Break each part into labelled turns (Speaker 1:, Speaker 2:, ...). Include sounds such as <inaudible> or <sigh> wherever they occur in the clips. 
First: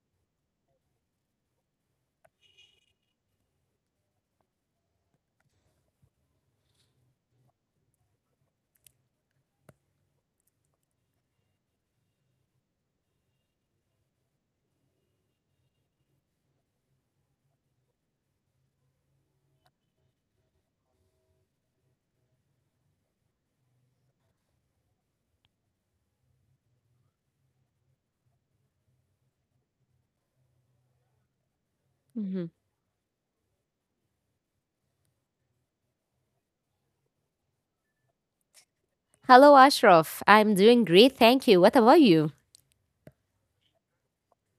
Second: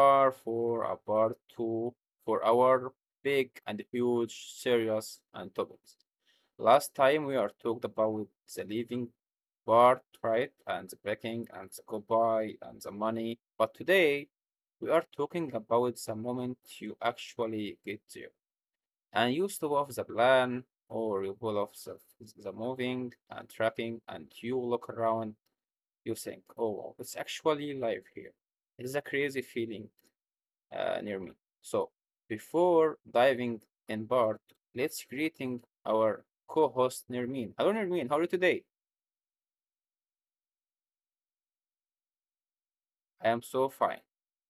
Speaker 1: are for a part two for our big and huge serious and topics. Last time we are talked about the leaving part, right? And the breaking and the goodbye and the money. But today we are talking about the moment you actually get there. And you stop off the plan or you pull off the moving and trapping and you look around you think, oh, wow, it's actually live here. It is a crazy feeling near me. So,
Speaker 2: Mhm.
Speaker 1: before diving in Bart, let's greeting our co-host Nirmin. Hello, Nirmin. How are you today?
Speaker 2: Hello, Ashraf. I'm doing great, thank you. What about you?
Speaker 1: I am so fine,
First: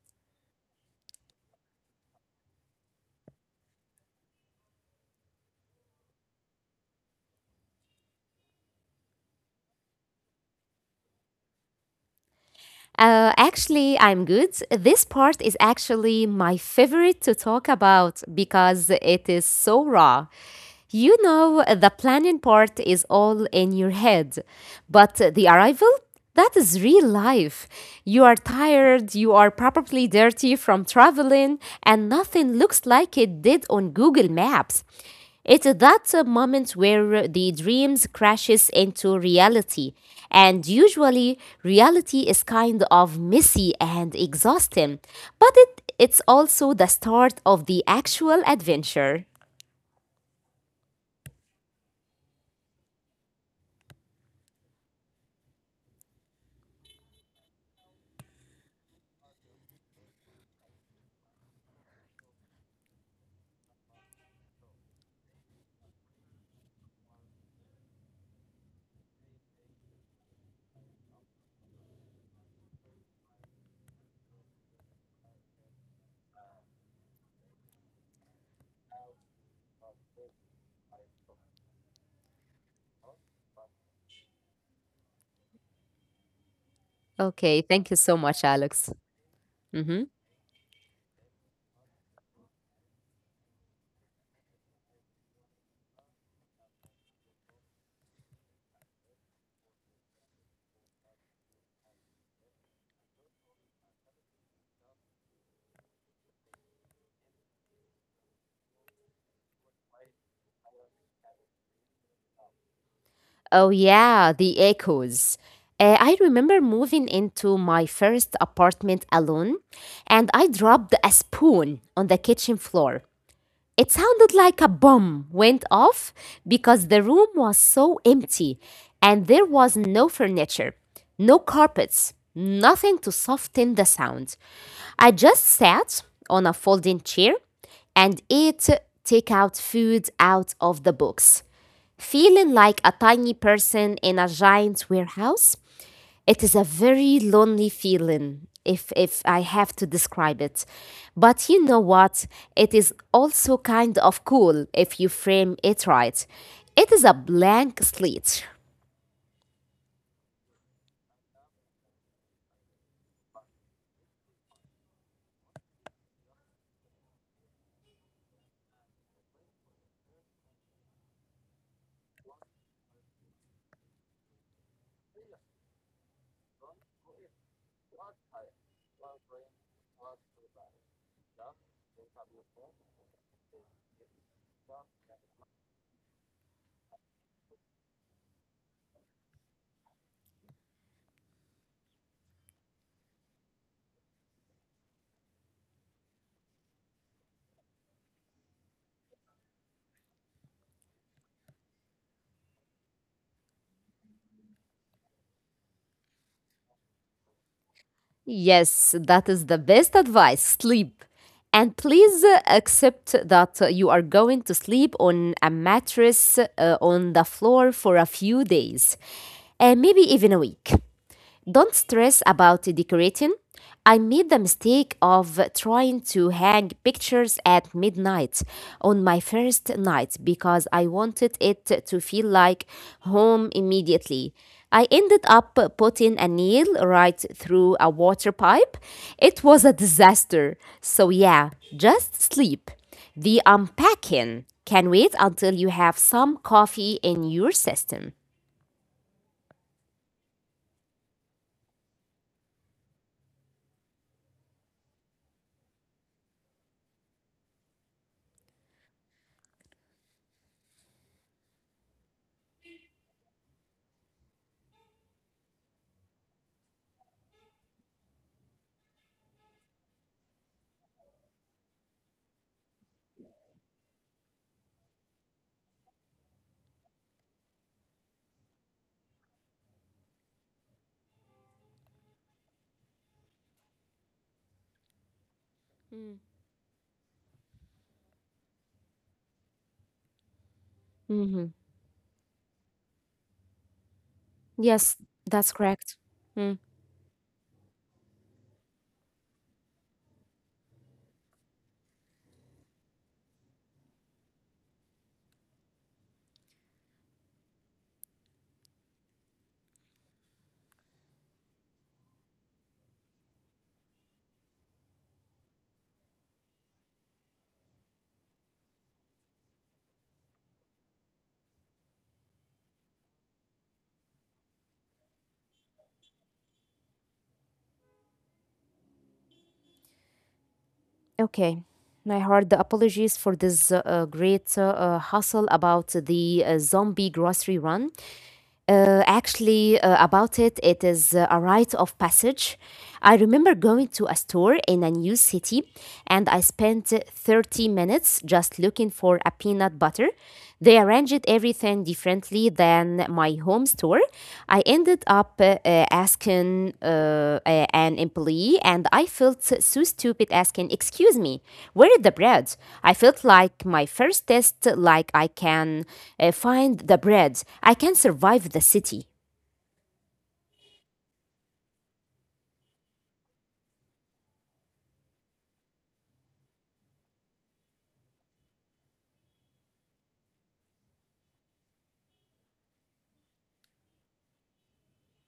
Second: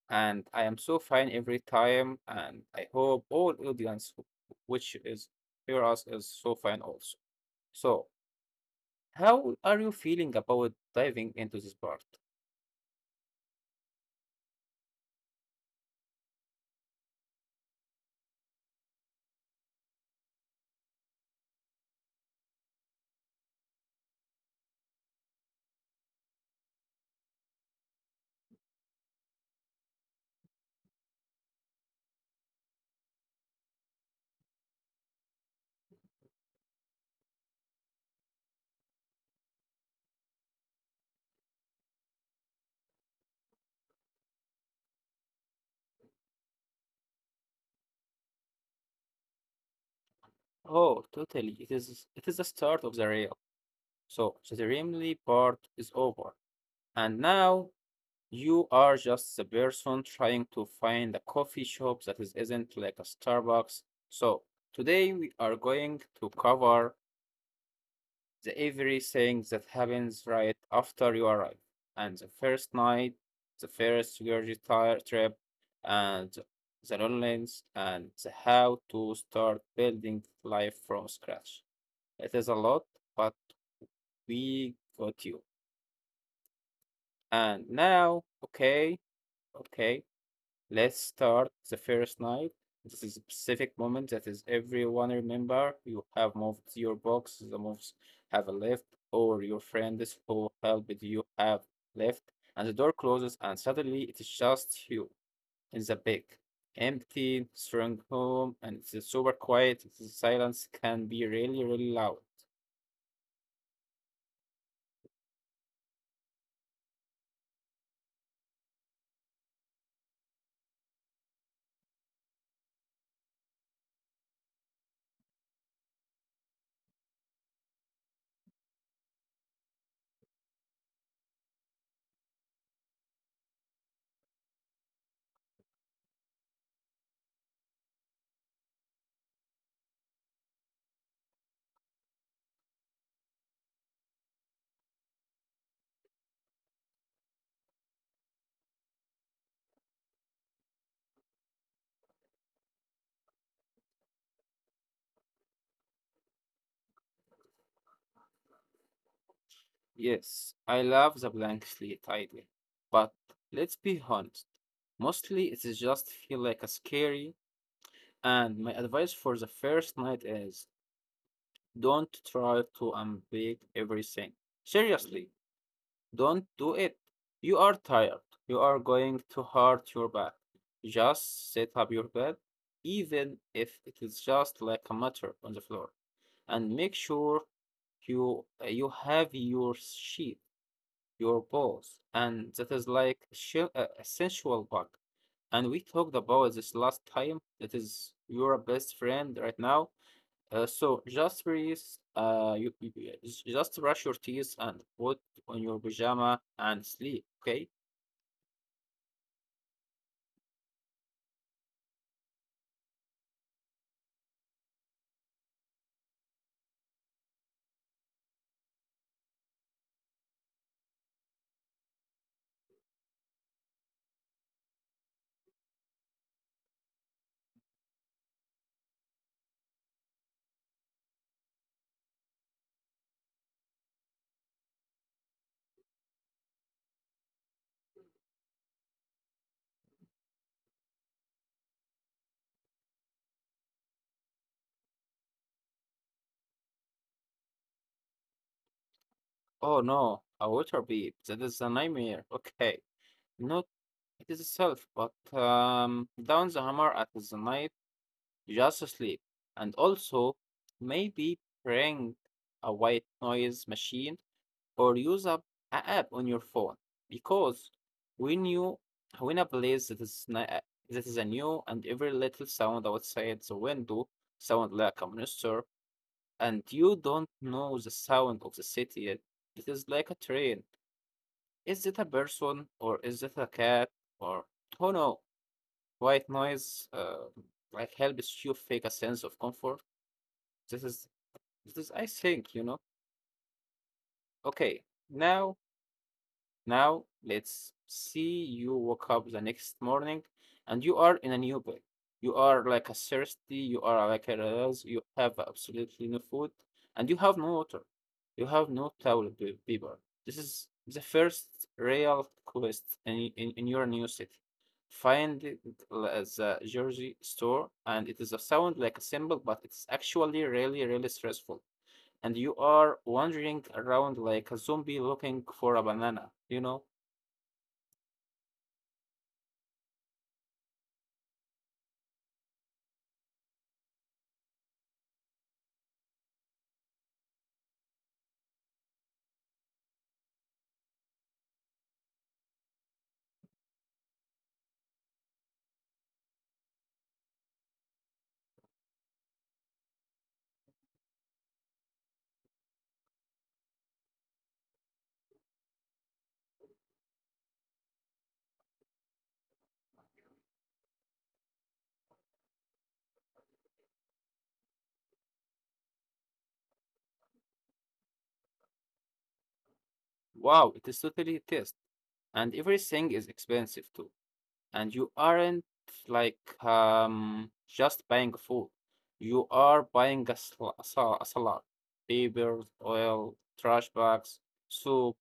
Speaker 1: and I am so fine every time, and I hope all audience, which is hear us, is so fine also. So, how are you feeling about diving into this part?
Speaker 2: Actually, I'm good. This part is actually my favorite to talk about because it is so raw. You know, the planning part is all in your head, but the arrival? That is real life. You are tired, you are probably dirty from traveling, and nothing looks like it did on Google Maps. It's that moment where the dreams crashes into reality, and usually reality is kind of messy and exhausting, but it's also the start of the actual adventure.
Speaker 1: Oh, totally. It is the start of the rail. So the remedy part is over. And now you are just the person trying to find a coffee shop isn't like a Starbucks. So today we are going to cover the everything that happens right after you arrive. And the first night, the first surgery trip, and the loneliness, and the how to start building life from scratch. It is a lot, but we got you.
Speaker 2: Okay,
Speaker 1: And
Speaker 2: thank you so
Speaker 1: now,
Speaker 2: much, Alex.
Speaker 1: okay, okay,
Speaker 2: Mhm.
Speaker 1: let's start the first night. This is a specific moment that is everyone remember. You have moved your box, the moves have left, or your friends who helped you have left, and the door closes, and suddenly it is just you in the big, empty, strong home, and it's super quiet. The silence can be really, really loud.
Speaker 2: Oh, yeah, the echoes. I remember moving into my first apartment alone, and I dropped a spoon on the kitchen floor. It sounded like a bomb went off because the room was so empty and there was no furniture, no carpets, nothing to soften the sound. I just sat on a folding chair and ate takeout food out of the box. Feeling like a tiny person in a giant warehouse, it is a very lonely feeling if I have to describe it. But you know what? It is also kind of cool if you frame it right. It is a blank slate.
Speaker 1: Yes, I love the blank slate idea, but let's be honest. Mostly it is just feel like a scary. And my advice for the first night is don't try to unpick everything. Seriously, don't do it. You are tired. You are going to hurt your back. Just set up your bed, even if it is just like a matter on the floor, and make sure you have your sheet, your balls, and that is like a sensual bug. And we talked about this last time. That is your best friend right now. So just release, just brush your teeth and put on your pajama and sleep. Okay.
Speaker 2: Yes, that is the best advice. Sleep. And please accept that you are going to sleep on a mattress on the floor for a few days, and maybe even a week. Don't stress about decorating. I made the mistake of trying to hang pictures at midnight on my first night because I wanted it to feel like home immediately. I ended up putting a nail right through a water pipe. It was a disaster. So, yeah, just sleep. The unpacking can wait until you have some coffee in your system.
Speaker 1: Oh no, a water beep. That is a nightmare. Okay, not it is itself, but down the hammer at the night. Just sleep, and also maybe bring a white noise machine or use up an app on your phone because when you when a place that is a new and every little sound outside the window sound like a monster and you don't know the sound of the city yet. It is like a train. Is it a person or is it a cat or who know?
Speaker 2: Mm.
Speaker 1: White noise like helps you fake a sense of comfort. This is
Speaker 2: Mhm.
Speaker 1: this is I think. Okay,
Speaker 2: Yes, that's
Speaker 1: now
Speaker 2: correct. Mm,
Speaker 1: Now, let's see you woke up the next morning and you are in a new bed. You are like a thirsty, you are like a rouse, you have absolutely no food, and you have no water. You have no towel paper. This is the first real quest in your new city. Find it the jersey store, and it is a sound like a symbol, but it's actually really, really stressful and you are wandering around like a zombie looking for a banana, you know?
Speaker 2: Okay. I heard the apologies for this great hustle about the zombie grocery run. Actually, about it, it is a rite of passage. I remember going to a store in a new city and I spent 30 minutes just looking for a peanut butter. They arranged everything differently than my home store. I ended up asking an employee, and I felt so stupid asking, "Excuse me, where is the bread?" I felt like my first test, like I can find the bread. I can survive the city.
Speaker 1: Wow, it is totally a test, and everything is expensive too. And you aren't like just buying food. You are buying a salad, papers, oil, trash bags, soap,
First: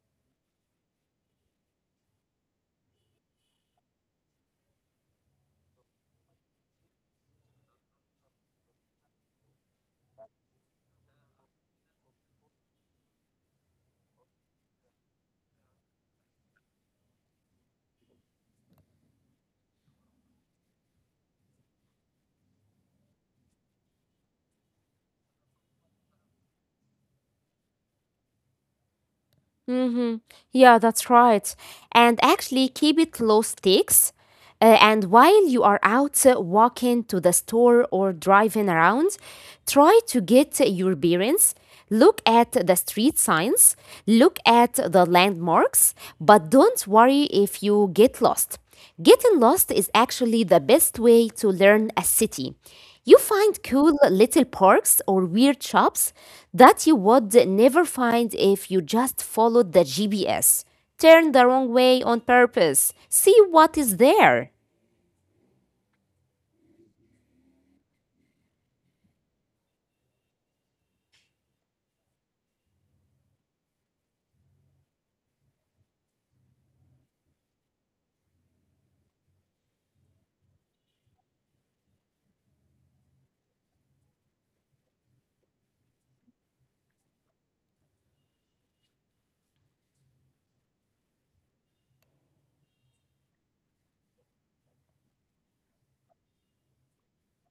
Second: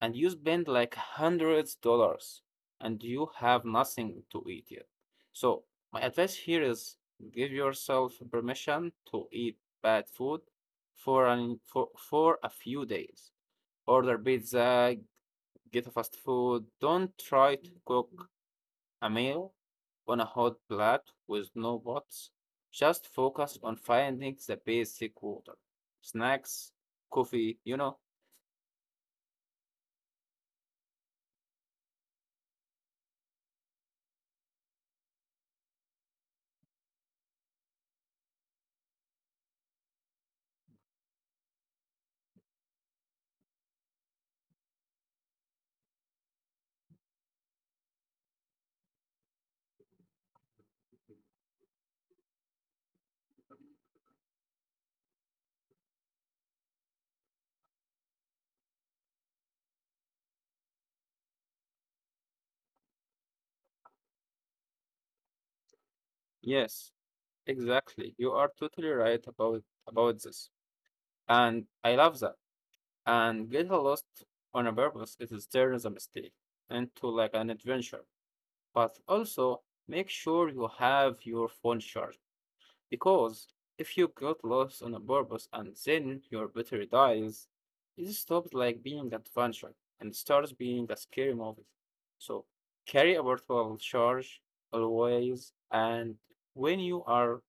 Speaker 1: and you spend like hundreds dollars, and you have nothing to eat yet. So my advice here is give yourself permission to eat bad food for an for a few days. Order pizza, get a fast food. Don't try to cook a meal on a hot plate with no pots. Just focus on finding the basic water, snacks, coffee.
Speaker 2: Mm-hmm. Yeah, that's right. And actually, keep it low stakes. And while you are out walking to the store or driving around, try to get your bearings. Look at the street signs, look at the landmarks, but don't worry if you get lost. Getting lost is actually the best way to learn a city. You find cool little parks or weird shops that you would never find if you just followed the GPS. Turn the wrong way on purpose. See what is there.
Speaker 1: Yes, exactly. You are totally right about this. And I love that. And get lost on a purpose it is turns a mistake into like an adventure. But also make sure you have your phone charged. Because if you got lost on a purpose and then your battery dies, it stops like being adventure and starts being a scary movie. So carry a portable charge always and when you are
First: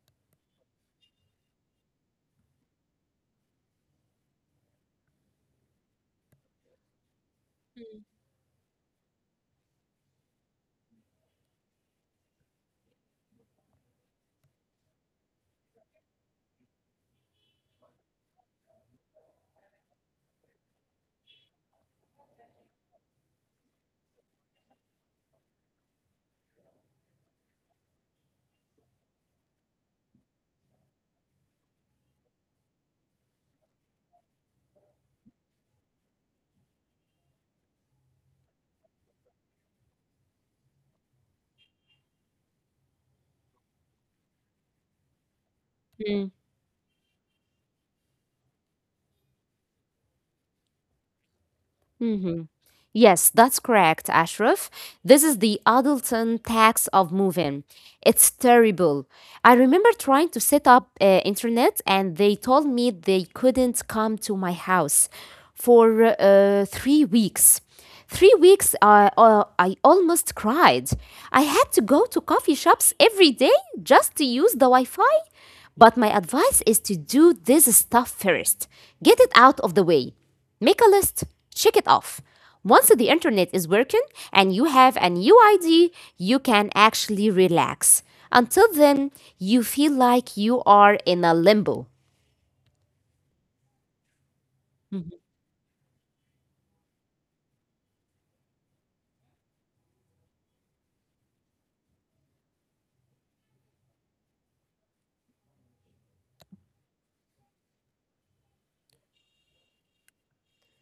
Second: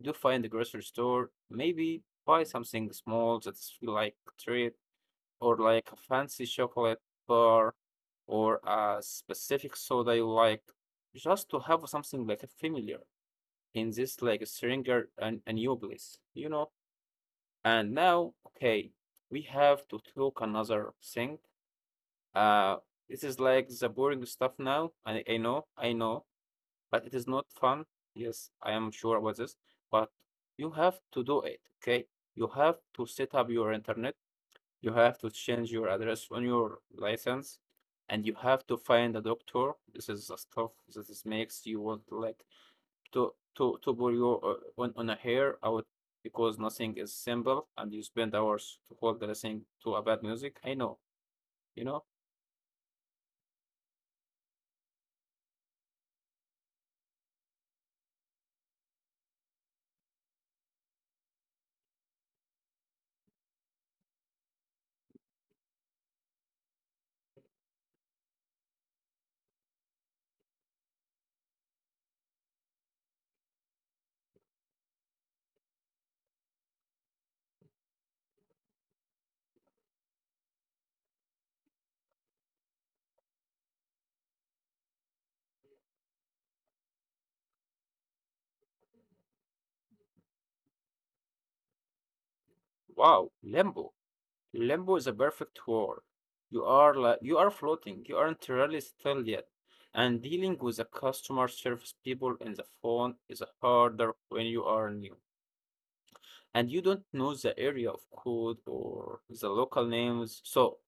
Speaker 1: do find the grocery store, maybe buy something small that's feel like a treat or like a fancy chocolate bar or a specific soda you like just to have something like a familiar in this like stranger and a new place. And now, okay, we have to talk another thing. Uh, this is like the boring stuff now. I know, I know, but it is not fun. Yes, I am sure about this, but you have to do it. Okay, you have to set up your internet. You have to change your address on your license, and you have to find a doctor. This is the stuff that is makes you want like to pull your on a hair out because nothing is simple and you spend hours to hold the thing to a bad music. I know.
Speaker 2: Hmm. Yes, that's correct, Ashraf. This is the adulting tax of moving. It's terrible. I remember trying to set up internet, and they told me they couldn't come to my house for 3 weeks. 3 weeks, I almost cried. I had to go to coffee shops every day just to use the Wi Fi. But my advice is to do this stuff first. Get it out of the way. Make a list, check it off. Once the internet is working and you have a new idea, you can actually relax. Until then, you feel like you are in a limbo.
Speaker 1: Wow, limbo. Limbo is a
Speaker 2: Mhm.
Speaker 1: perfect word. You are like you are floating. You aren't really still yet. And dealing with the customer service people in the phone is harder when you are new. And you don't know the area of code or the local names. So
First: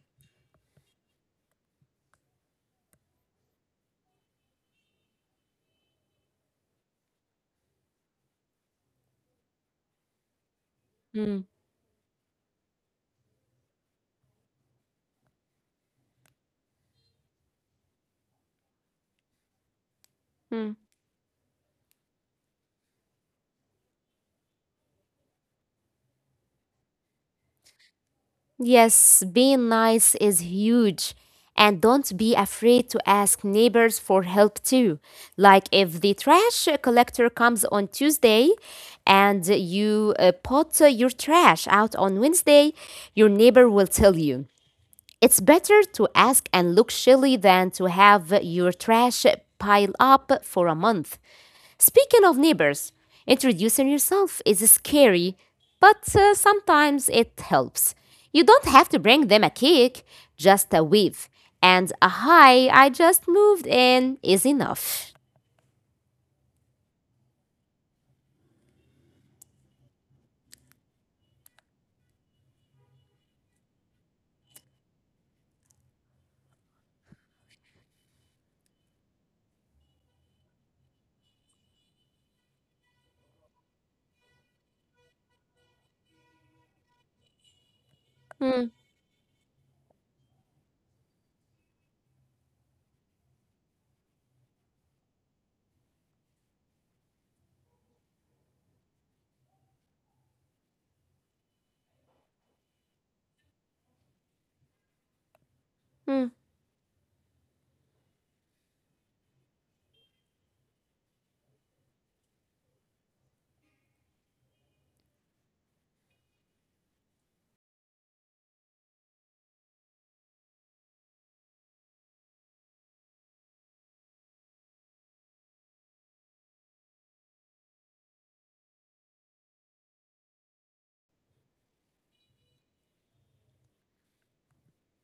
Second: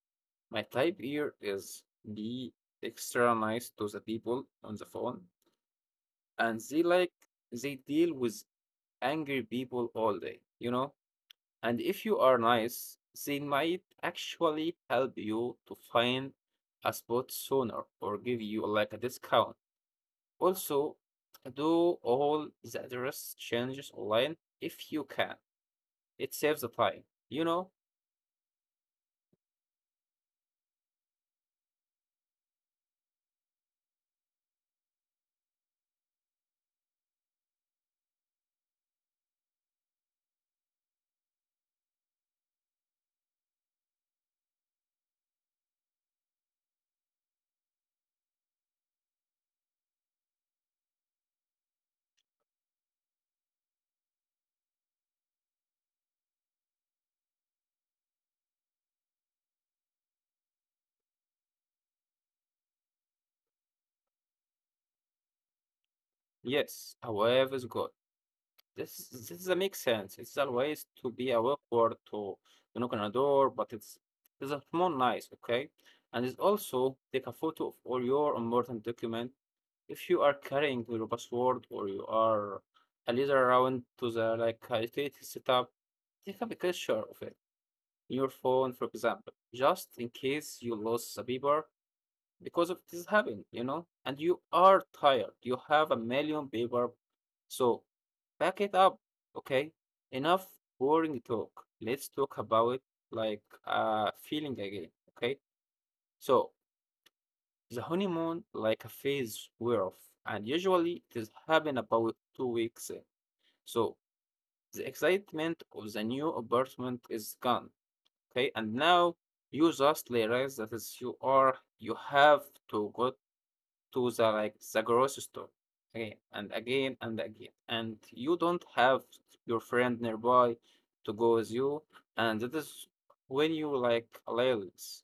Speaker 1: my type here is be extra nice to the people on the phone, and they like they deal with angry people all day, you know?
Speaker 2: Mm,
Speaker 1: And if you are nice, they might actually help you to find a spot sooner or give you like a discount.
Speaker 2: mm.
Speaker 1: Also, do all the address changes online if you can. It saves the time, you know?
Speaker 2: Yes, being nice is huge. And don't be afraid to ask neighbors for help too. Like if the trash collector comes on Tuesday and you put your trash out on Wednesday, your neighbor will tell you. It's better to ask and look silly than to have your trash pile up for a month. Speaking of neighbors, introducing yourself is scary, but sometimes it helps. You don't have to bring them a cake, just a wave. And a hi, I just moved in is enough.
Speaker 1: Yes, however is good. This makes sense. It's always to be a awkward to knock on a door, but it's a small nice, okay? And it's also take a photo of all your important document. If you are carrying your password or you are a leader around to the like a utility setup, take a picture of it in your
Speaker 2: Hmm,
Speaker 1: phone, for example, just in case you lose the paper because of this happened, and you are tired. You have a million paper, so back it up, okay? Enough boring talk. Let's talk about like feeling again, okay?
Speaker 2: hmm.
Speaker 1: So the honeymoon like a phase wear off, and usually it is happen about 2 weeks. In. So the excitement of the new apartment is gone, okay? And now you just realize that is you have to go to the like the grocery store again and again and again, and you don't have your friend nearby to go with you, and that is when you like laziness,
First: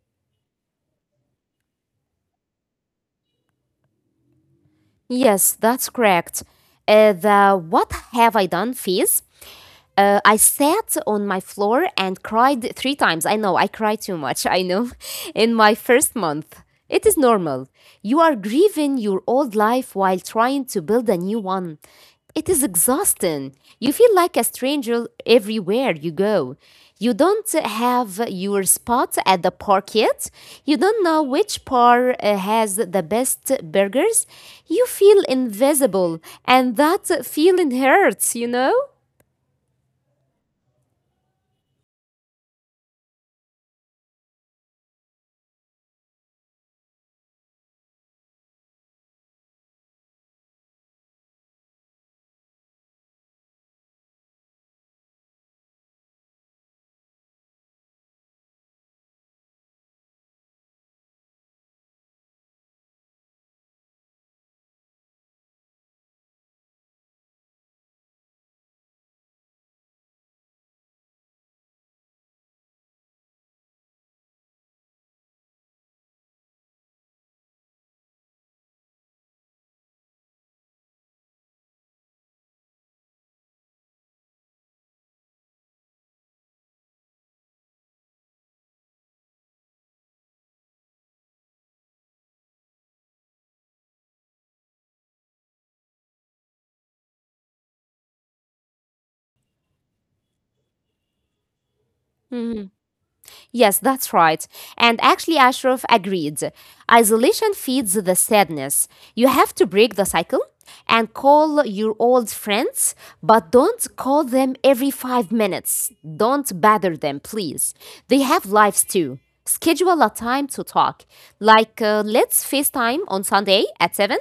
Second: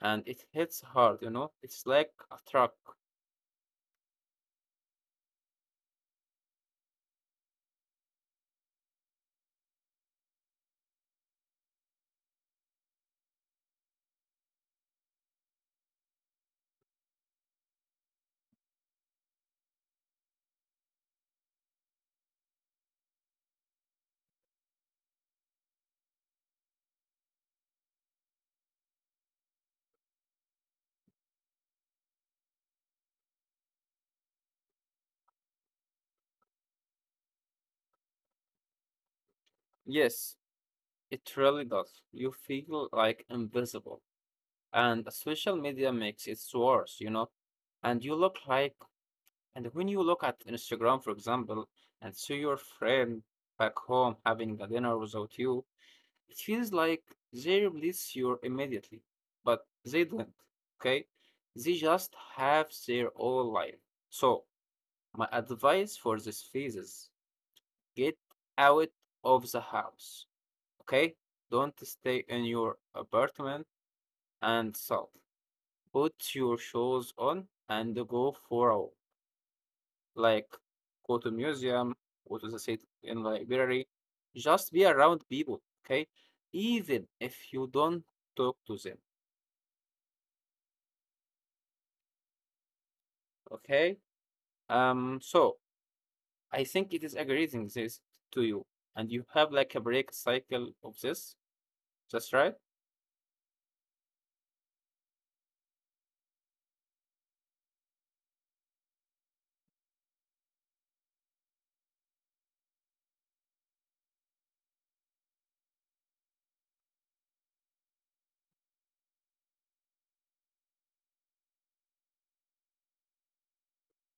Speaker 1: and it hits hard. It's like a truck.
Speaker 2: Yes, that's correct. The what have I done phase. I sat on my floor and cried 3 times. I know, I cry too much, I know, <laughs> in my first month. It is normal. You are grieving your old life while trying to build a new one. It is exhausting. You feel like a stranger everywhere you go. You don't have your spot at the park yet. You don't know which bar has the best burgers. You feel invisible, and that feeling hurts, you know?
Speaker 1: Yes, it really does. You feel like invisible, and social media makes it worse. And you look like, and when you look at Instagram, for example, and see your friend back home having a dinner without you. It feels like they replace you immediately, but they don't. Okay? They just have their own life. So, my advice for this phase is get out of the house. Okay? Don't stay in your apartment and sulk. Put your shoes on and go for a walk. Like, go to museum, go to the city in library. Just be around people. Okay? Even if you don't talk to them. Okay. So I think it is agreeing this to you, and you have like a break cycle of this. That's right.
Speaker 2: Mm-hmm. Yes, that's right. And actually, Ashraf agreed. Isolation feeds the sadness. You have to break the cycle and call your old friends, but don't call them every 5 minutes. Don't bother them, please. They have lives too. Schedule a time to talk. Like, let's FaceTime on Sunday at 7,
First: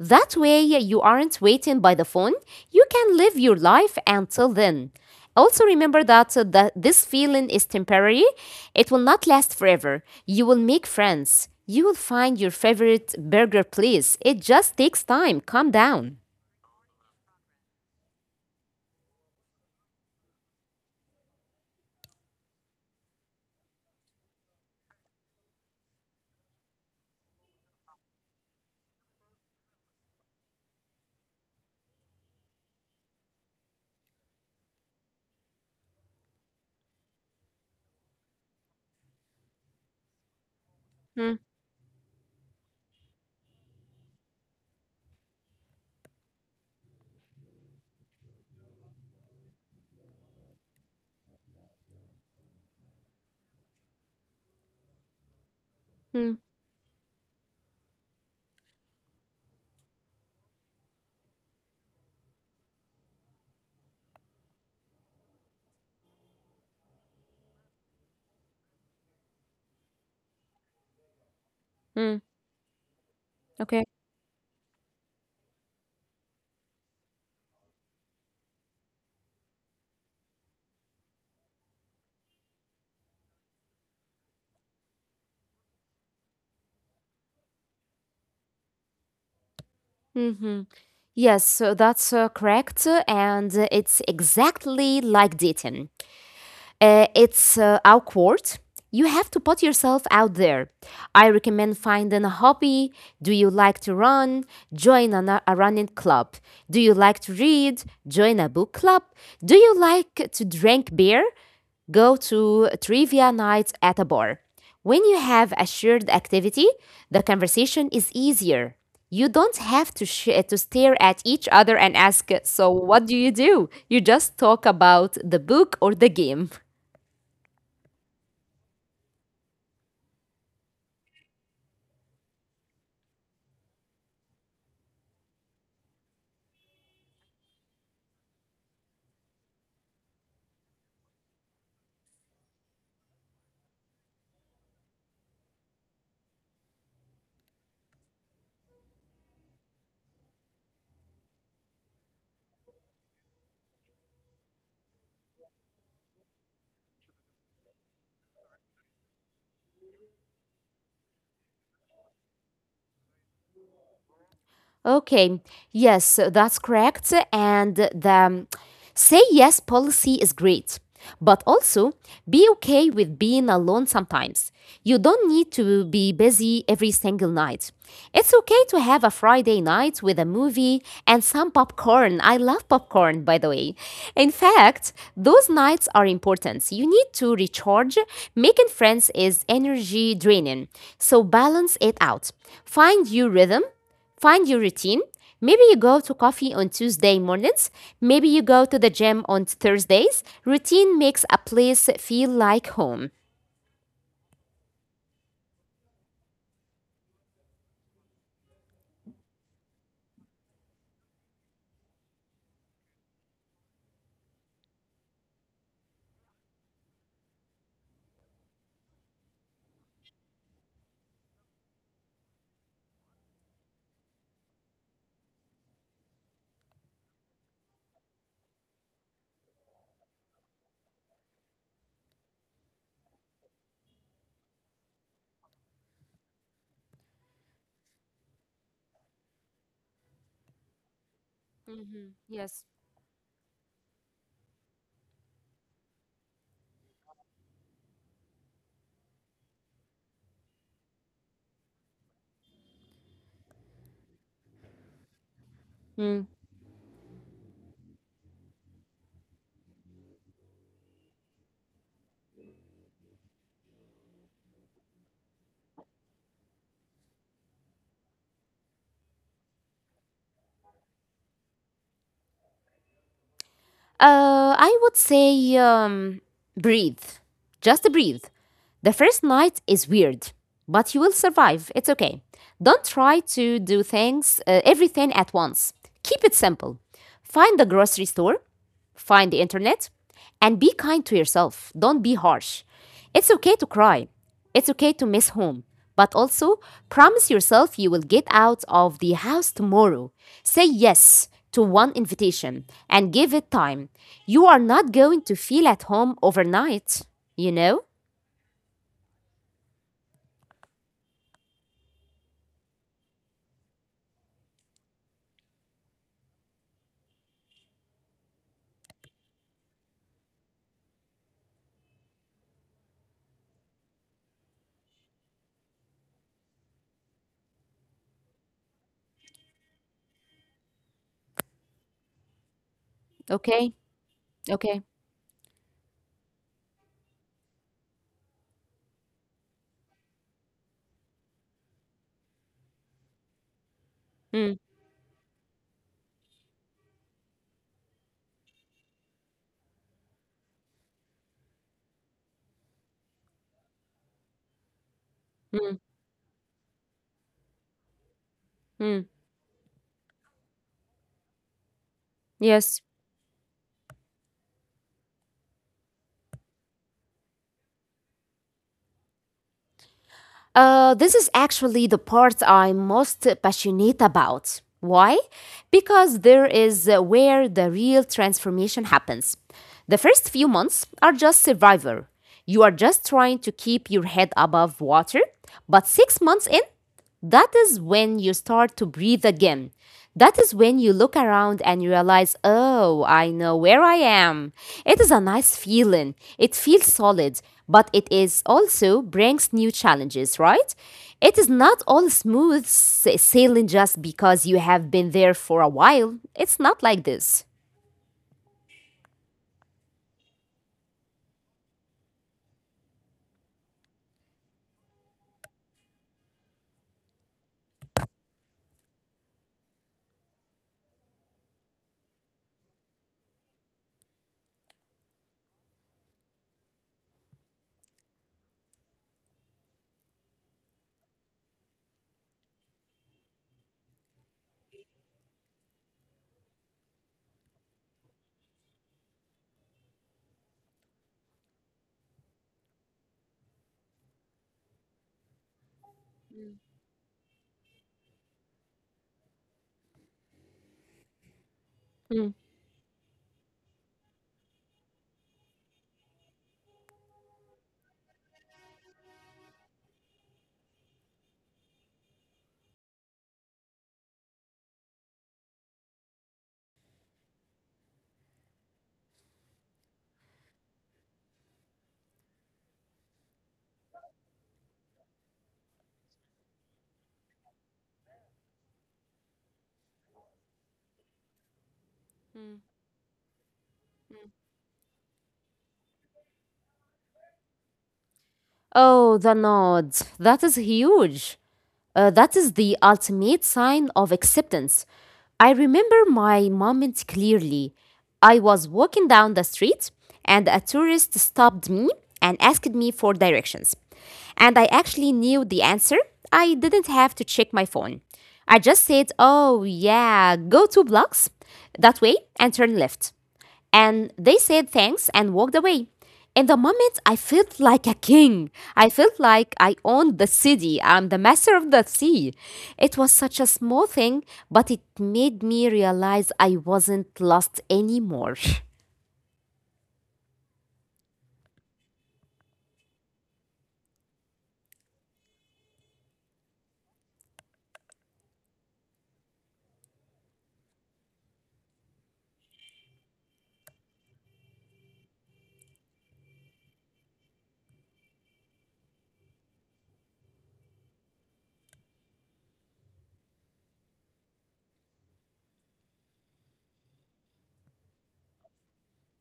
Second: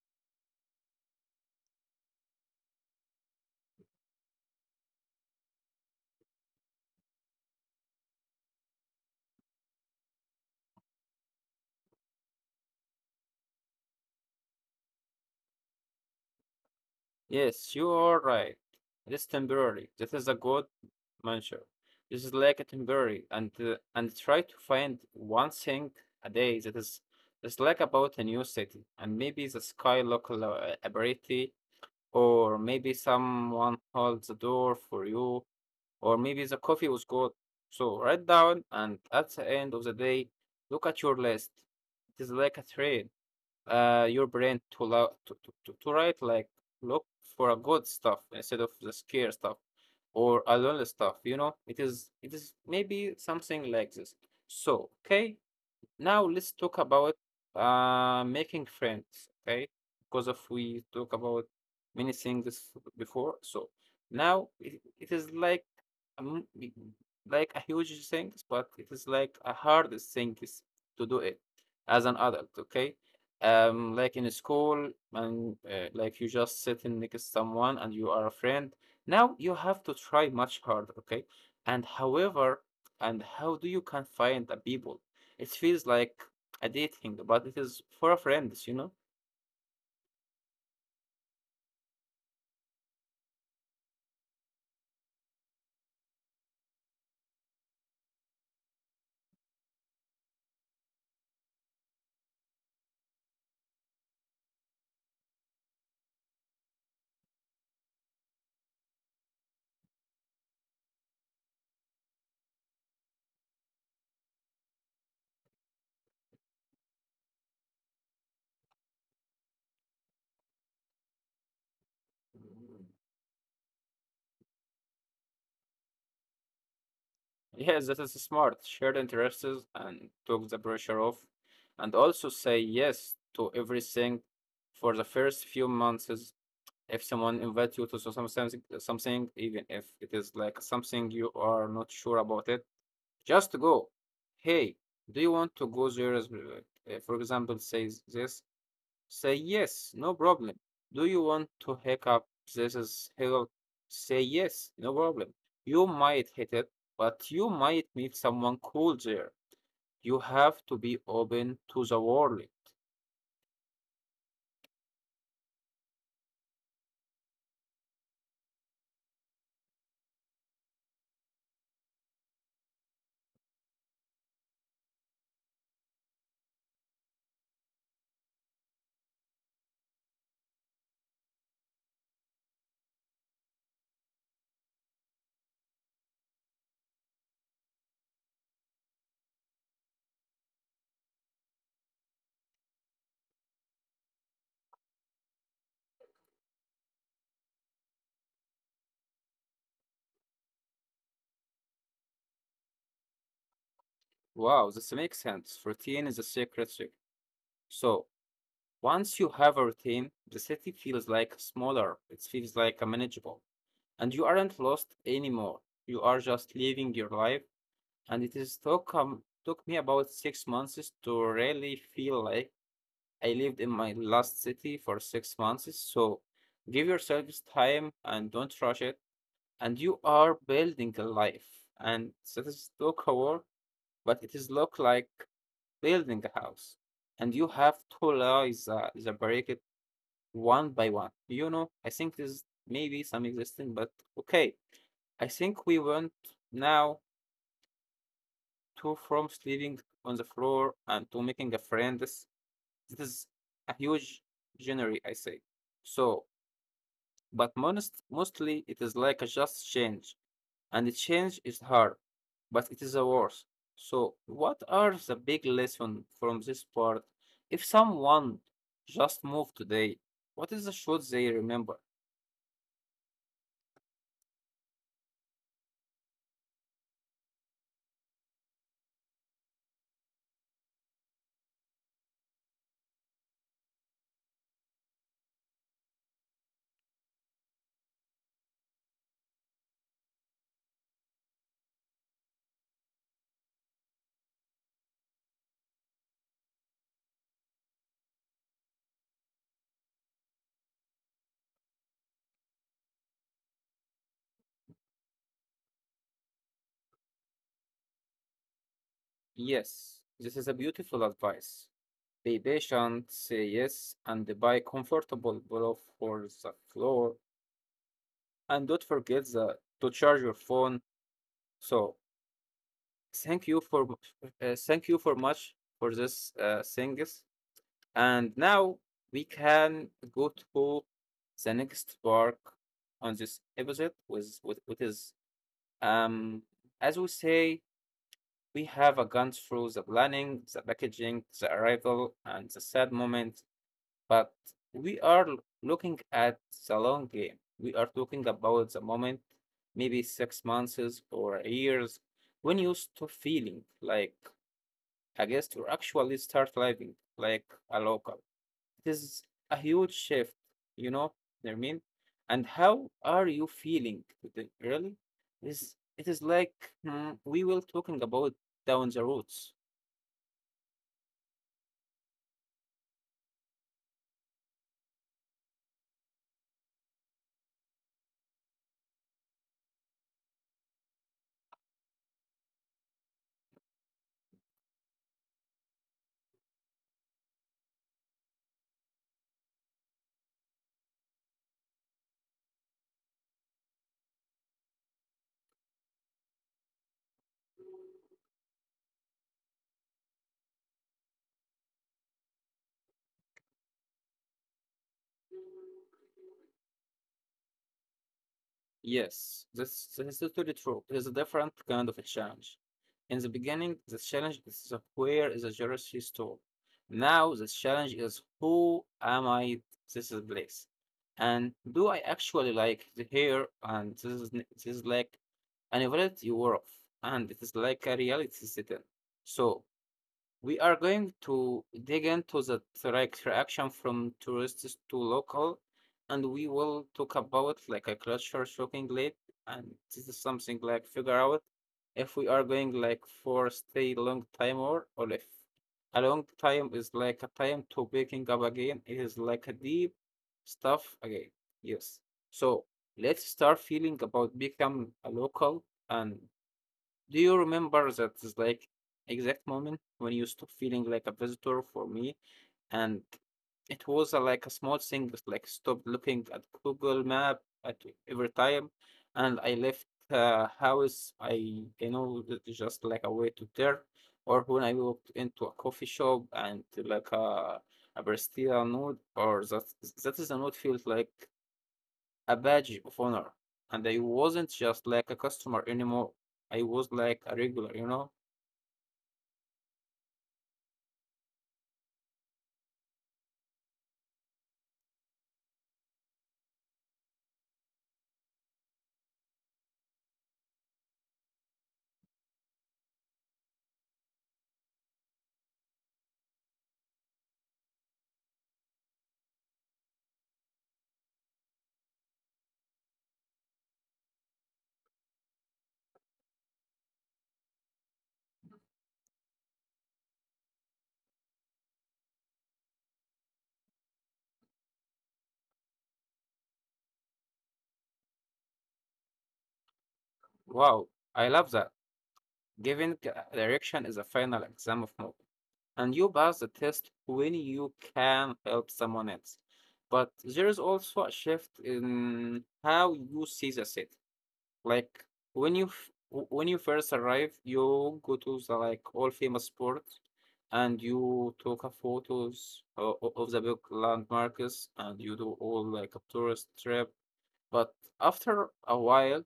Speaker 2: that way, you aren't waiting by the phone. You can live your life until then. Also, remember that this feeling is temporary, it will not last forever. You will make friends. You will find your favorite burger place. It just takes time. Calm down.
Speaker 1: Yes, you are right. It is temporary. This is a good measure. This is like a temporary, and try to find one thing a day that is it's like about a new city, and maybe the sky local ability, or maybe someone holds the door for you, or maybe the coffee was cold. So write down, and at the end of the day, look at your
Speaker 2: Hmm,
Speaker 1: list. It is like a train. Your brain to, allow, to write like look for a good stuff instead of the scare stuff or a lonely stuff. You know, it is maybe something like this. So okay, now
Speaker 2: hmm,
Speaker 1: let's talk about making friends, okay? Because if we talk about many things before, so now it is like um, like a huge thing, but it is like a hardest thing is to do it as
Speaker 2: hmm.
Speaker 1: an adult, okay?
Speaker 2: Okay.
Speaker 1: Like in school, and like you just sitting next to someone and you are a friend. Now you have to try much harder, okay? And however, and how do you can find the people? It feels like a dating, but it is for a friends, you know?
Speaker 2: Hmm. Yes, that's correct. And it's exactly like dating. It's awkward. You have to put yourself out there. I recommend finding a hobby. Do you like to run? Join a running club. Do you like to read? Join a book club. Do you like to drink beer? Go to trivia nights at a bar. When you have a shared activity, the conversation is easier. You don't have to stare at each other and ask, "So what do?" You just talk about the book or the game. <laughs>
Speaker 1: Yes, that is smart. Share interests and took the pressure off. And also say yes to everything for the first few months. Is If someone invites you to some something, even if it is like something you are not sure about it, just go. Hey, do you want to go there? As, For example, says this. Say yes, no problem. Do you want to hack up this is hello? Say yes, no problem. You might hit it, but you might meet someone cool there. You have to be open to the world.
Speaker 2: Okay, yes, that's correct. And the say yes policy is great, but also be okay with being alone sometimes. You don't need to be busy every single night. It's okay to have a Friday night with a movie and some popcorn. I love popcorn, by the way. In fact, those nights are important. You need to recharge. Making friends is energy draining, so balance it out. Find your rhythm. Find your routine. Maybe you go to coffee on Tuesday mornings. Maybe you go to the gym on Thursdays. Routine makes a place feel like home.
Speaker 1: Wow, this makes sense. Routine is a secret trick. So once you have a routine, the city feels like smaller. It feels like manageable. And you aren't lost anymore. You are just living your life and it is took took me about 6 months to really feel like I lived in my last city for 6 months. So give yourselves time and don't rush it. And you are building a life, and that is look a work, but it is look like building a house, and you have to allow the break it one by one. You know, I
Speaker 2: Mm-hmm.
Speaker 1: think this
Speaker 2: Yes.
Speaker 1: maybe some existing, but okay. I think we went now to from sleeping on the floor and to making a friend. This is a huge genre, I say.
Speaker 2: Mm.
Speaker 1: So, but mostly it is like a just change, and the change is hard, but it is a worse. So, what are the big lesson from this part? If someone just moved today, what is the should they remember?
Speaker 2: I would say breathe. Just breathe. The first night is weird, but you will survive. It's okay. Don't try to do everything at once. Keep it simple. Find the grocery store. Find the internet and be kind to yourself. Don't be harsh. It's okay to cry. It's okay to miss home. But also, promise yourself you will get out of the house tomorrow. Say yes to one invitation and give it time. You are not going to feel at home overnight, you know?
Speaker 1: Yes, this is a beautiful advice. Be patient, say yes, and buy comfortable pillow for the floor. And don't forget to charge your phone. So thank you for thank you for much for this things. And now we can go to the next park on this
Speaker 2: Okay,
Speaker 1: episode with
Speaker 2: okay.
Speaker 1: what is um as we say we have a gone through the planning, the packaging, the arrival, and the sad moment. But
Speaker 2: Mm,
Speaker 1: we are looking at the long game. We are talking about the moment, maybe 6 months or years, when you stop feeling like a guest or
Speaker 2: mm,
Speaker 1: actually start living like a local. It
Speaker 2: mm.
Speaker 1: is a huge shift, you know what I mean? And
Speaker 2: Yes.
Speaker 1: how are you feeling today? Really? It is like mm, we will talking about down the roads.
Speaker 2: This is actually the part I'm most passionate about. Why? Because there is where the real transformation happens. The first few months are just survival. You are just trying to keep your head above water, but 6 months in, that is when you start to breathe again. That is when you look around and realize, oh, I know where I am. It is a nice feeling. It feels solid, but it is also brings new challenges, right? It is not all sailing just because you have been there for a while. It's not like this.
Speaker 1: Yes, this is totally true. It is a different kind of a challenge. In the beginning, the challenge is the where is a grocery store. Now the challenge is who am I at this is place? And do I actually like the hair? And this is like an evaluate you were off. And it is like a reality setting. So we are going to dig into the direct reaction from tourists to local, and we will talk about like a culture shocking late, and this is something like figure out if we are going like for stay long time or if a long time is like a time to waking up again. It is like a deep stuff again. Yes.
Speaker 2: Mm.
Speaker 1: So let's start feeling about become a local and do you remember that is like exact moment when you stopped feeling like a visitor for me and it was a, like a small thing just like stopped looking at Google map at every time and I left house I you know just like a way to turn or when I walked into a coffee shop and like a barista note or that that is a note feels like a badge of honor. And I wasn't just like a customer anymore. I was like a regular, you know?
Speaker 2: Oh, the nod. That is huge. That is the ultimate sign of acceptance. I remember my moment clearly. I was walking down the street and a tourist stopped me and asked me for directions. And I actually knew the answer. I didn't have to check my phone. I just said, oh yeah, go 2 blocks that way and turn left. And they said thanks and walked away. In the moment, I felt like a king. I felt like I owned the city. I'm the master of the sea. It was such a small thing, but it made me realize I wasn't lost anymore. <laughs>
Speaker 1: Wow, I love that. Giving direction is a final exam of mode. And you pass the test when you can help someone else. But there is also a shift in how you see the city. Like when you when you first arrive, you go to the like all famous spot and you take a photos of the big landmarks and you do all like a tourist trip. But after a while,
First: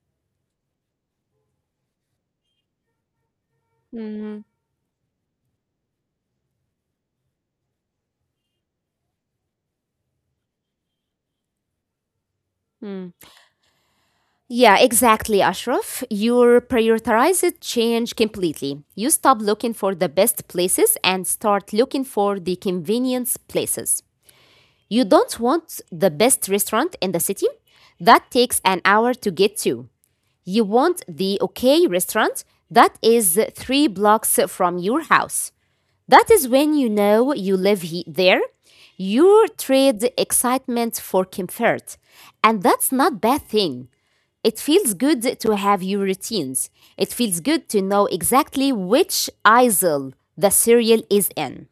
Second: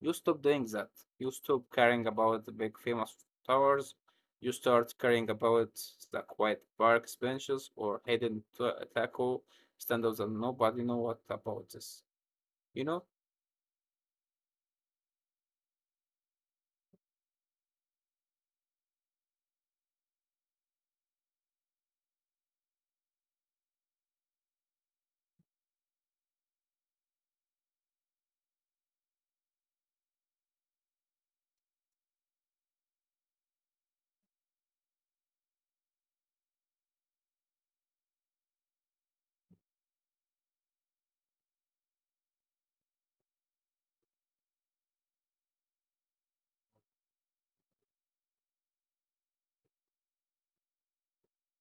Speaker 1: you stop doing that. You stop caring about the big famous towers.
Speaker 2: Mhm.
Speaker 1: You start caring about the quiet parks benches or hidden taco stands that nobody know what about this. You know?
Speaker 2: Yeah, exactly, Ashraf. Your prioritized change completely. You stop looking for the best places and start looking for the convenience places. You don't want the best restaurant in the city that takes an hour to get to. You want the okay restaurant that is 3 blocks from your house. That is when you know you there. You trade excitement for comfort. And that's not bad thing. It feels good to have your routines. It feels good to know exactly which aisle the cereal is in.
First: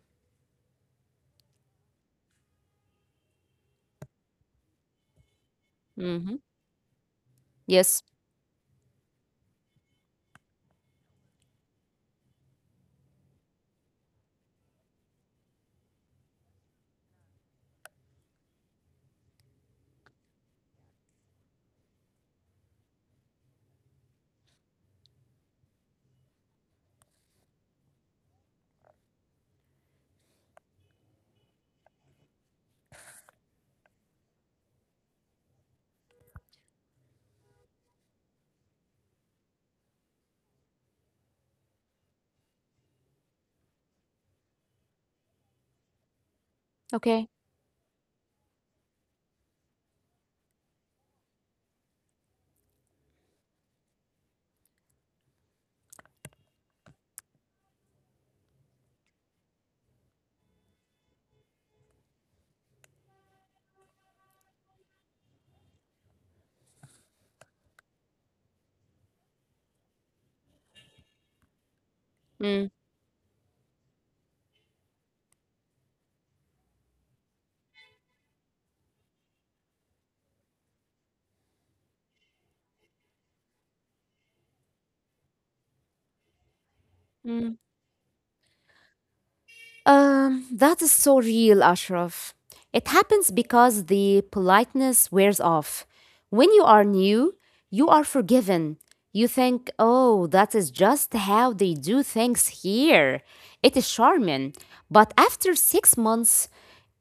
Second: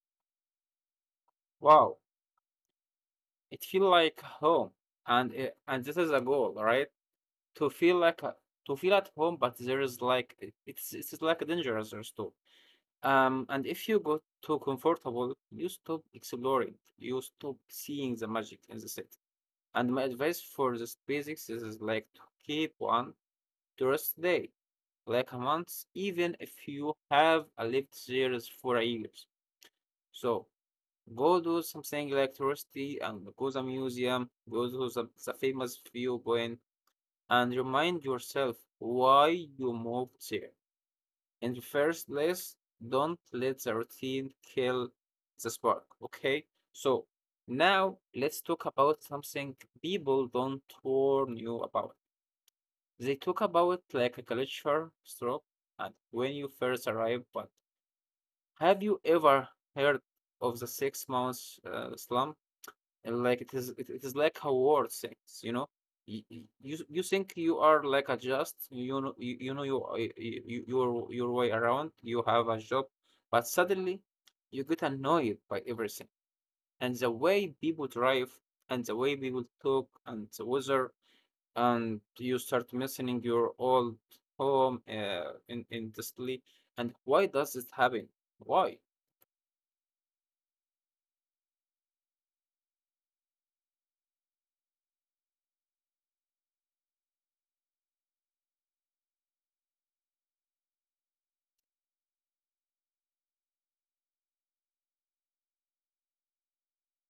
Speaker 1: Wow. It feel like home, and and this is a
Speaker 2: Hmm.
Speaker 1: goal, right? To feel
Speaker 2: Yes.
Speaker 1: like to feel at home, but there is like it's like dangerous or too. And if you got too comfortable, you stop exploring, you stop seeing the magic in the city. And my advice for this basics is like to keep one tourist day, like a month, even if you have lived there for years. So. Go do something like touristy and go to the museum, go to the famous viewpoint, and remind yourself why you moved there. In the first place, don't let the routine kill the spark, okay? So
Speaker 2: Okay.
Speaker 1: now let's talk about something people don't warn you about. They talk about like a culture stroke and when you first arrive, but have you ever heard of the 6 month slump? And like it is it is like how war thinks you know you think you are like a just you know you know your way around you have a
Speaker 2: Mm.
Speaker 1: job but suddenly you get annoyed by everything and the way people drive and the way people talk and the weather and you start missing your old home in the sleep and why does this happen why
Speaker 2: That is so real, Ashraf. It happens because the politeness wears off. When you are new, you are forgiven. You think, oh, that is just how they do things here. It is charming. But after 6 months,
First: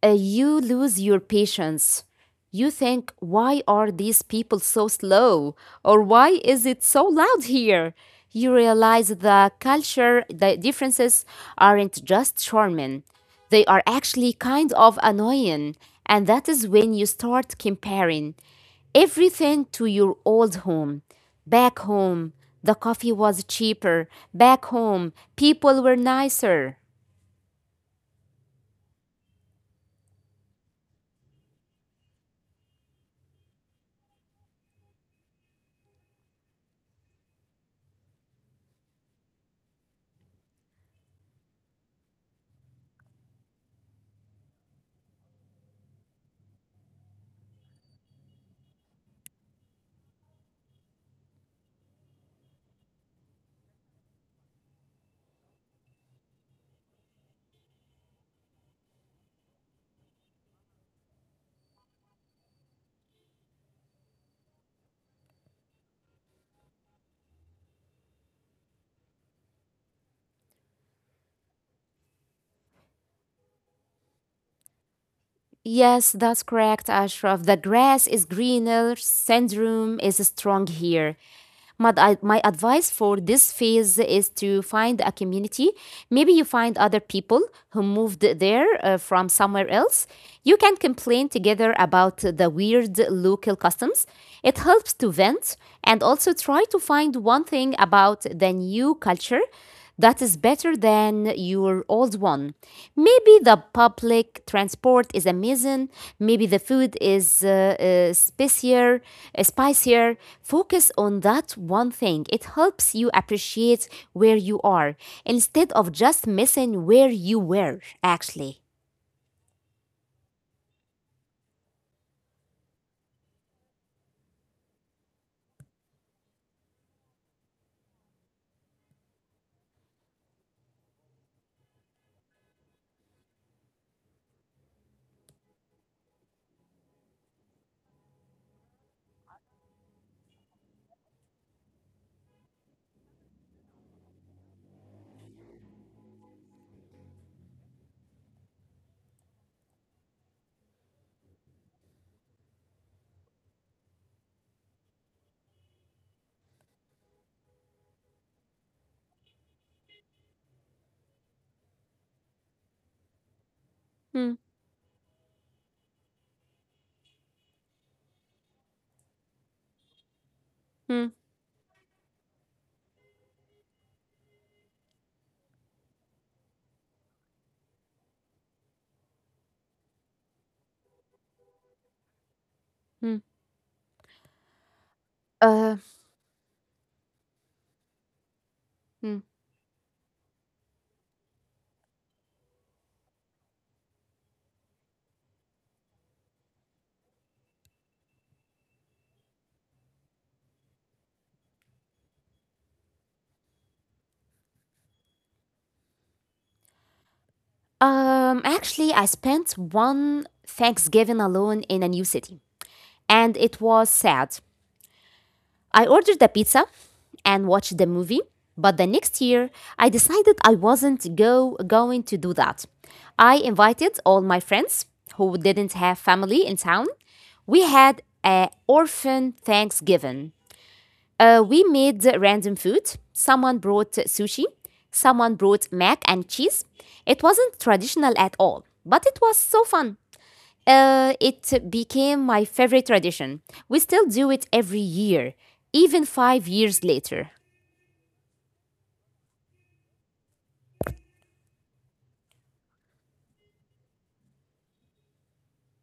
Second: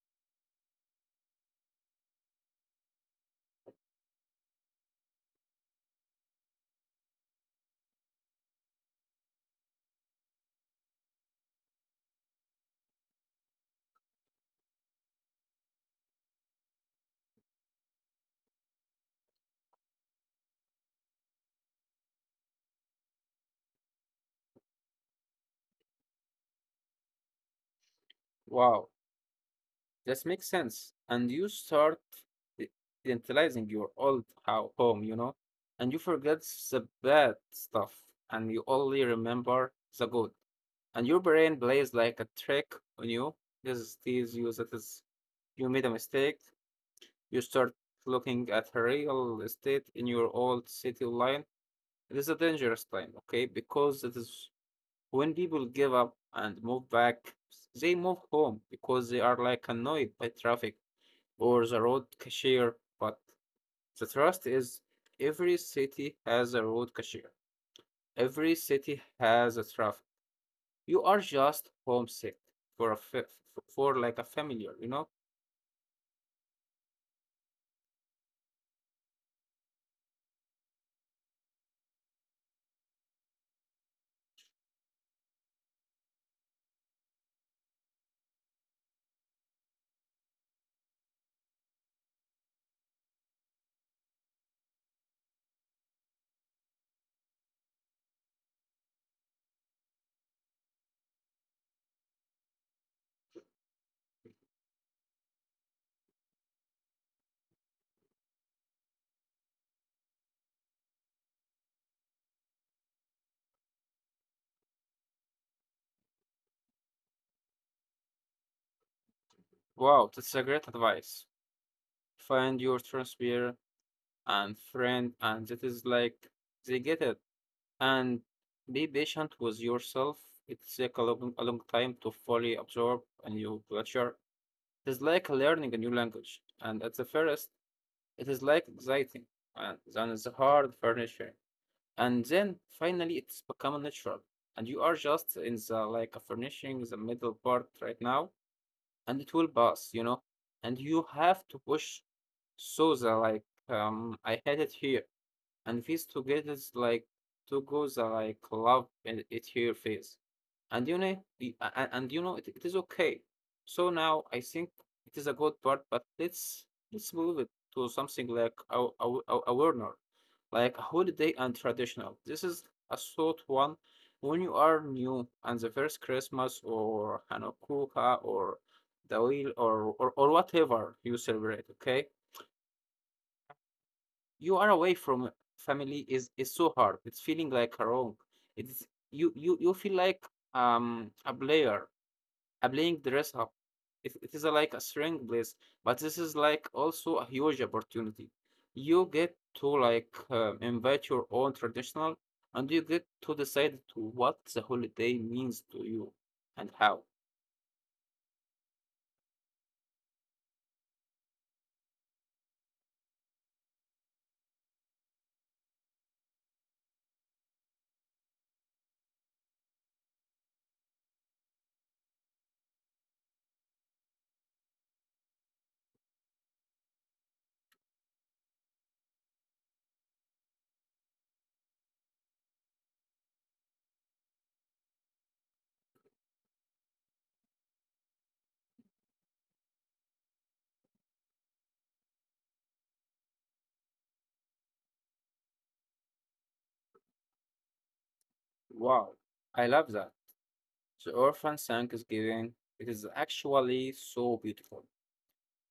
Speaker 2: you lose your patience. You think, why are these people so slow? Or why is it so loud here? You realize the differences aren't just charming, they are actually kind of annoying. And that is when you start comparing everything to your old home. Back home, the coffee was cheaper. Back home, people were nicer.
Speaker 1: wow That makes sense. And you start i- identifying your old home, you know, and you forget the bad stuff and you only remember the good. And your brain plays like a trick on you. This tells you that is, you made a mistake. You start looking at a real estate in your old city line. It is a dangerous time, okay? Because it is when people give up and move back, they move home because they are like annoyed by traffic or the road cashier, but the trust is every city has a road cashier. Every city has a traffic. You are just homesick for for like a familiar, you know?
Speaker 2: Yes, that's correct, Ashraf. The grass is greener, syndrome is strong here. My advice for this phase is to find a community. Maybe you find other people who moved there from somewhere else. You can complain together about the weird local customs. It helps to vent and also try to find one thing about the new culture that is better than your old one. Maybe the public transport is amazing. Maybe the food is spicier, spicier. Focus on that one thing. It helps you appreciate where you are instead of just missing where you were, actually.
Speaker 1: Wow, that's a great advice. Find your transfer and friend, and that is like they get it. And be patient with yourself. It takes a long time to fully absorb a new culture. It's like learning a new language. And at the first, It is like exciting and then the hard furniture. And then finally it's become natural. And you are just in the like a furnishing the middle part right now and it will pass, you know. And you have to push so the like I had it here and these two get is like to go the like love it here phase and you know and you know it is okay so
Speaker 2: Hmm,
Speaker 1: now I think it is a good part but let's move it to something like a warner like a
Speaker 2: hmm,
Speaker 1: holiday and traditional this is a sort one when you are new and the first christmas or hanukkah or dawil or whatever you celebrate okay
Speaker 2: hmm.
Speaker 1: you are away from
Speaker 2: Uh,
Speaker 1: family is so hard it's feeling like a wrong it's
Speaker 2: hmm.
Speaker 1: you feel like a player a playing dress up. It is like a string place, but this is like also a huge opportunity. You get to like invite your own traditional, and you get to decide to what the holiday means to you and how.
Speaker 2: Actually, I spent one Thanksgiving alone in a new city, and it was sad. I ordered the pizza and watched the movie, but the next year I decided I wasn't going to do that. I invited all my friends who didn't have family in town. We had an orphan Thanksgiving. We made random food. Someone brought sushi, someone brought mac and cheese. It wasn't traditional at all, but it was so fun. It became my favorite tradition. We still do it every year, even 5 years later.
Speaker 1: Wow, I love that. The orphan Thanksgiving. It is actually so beautiful.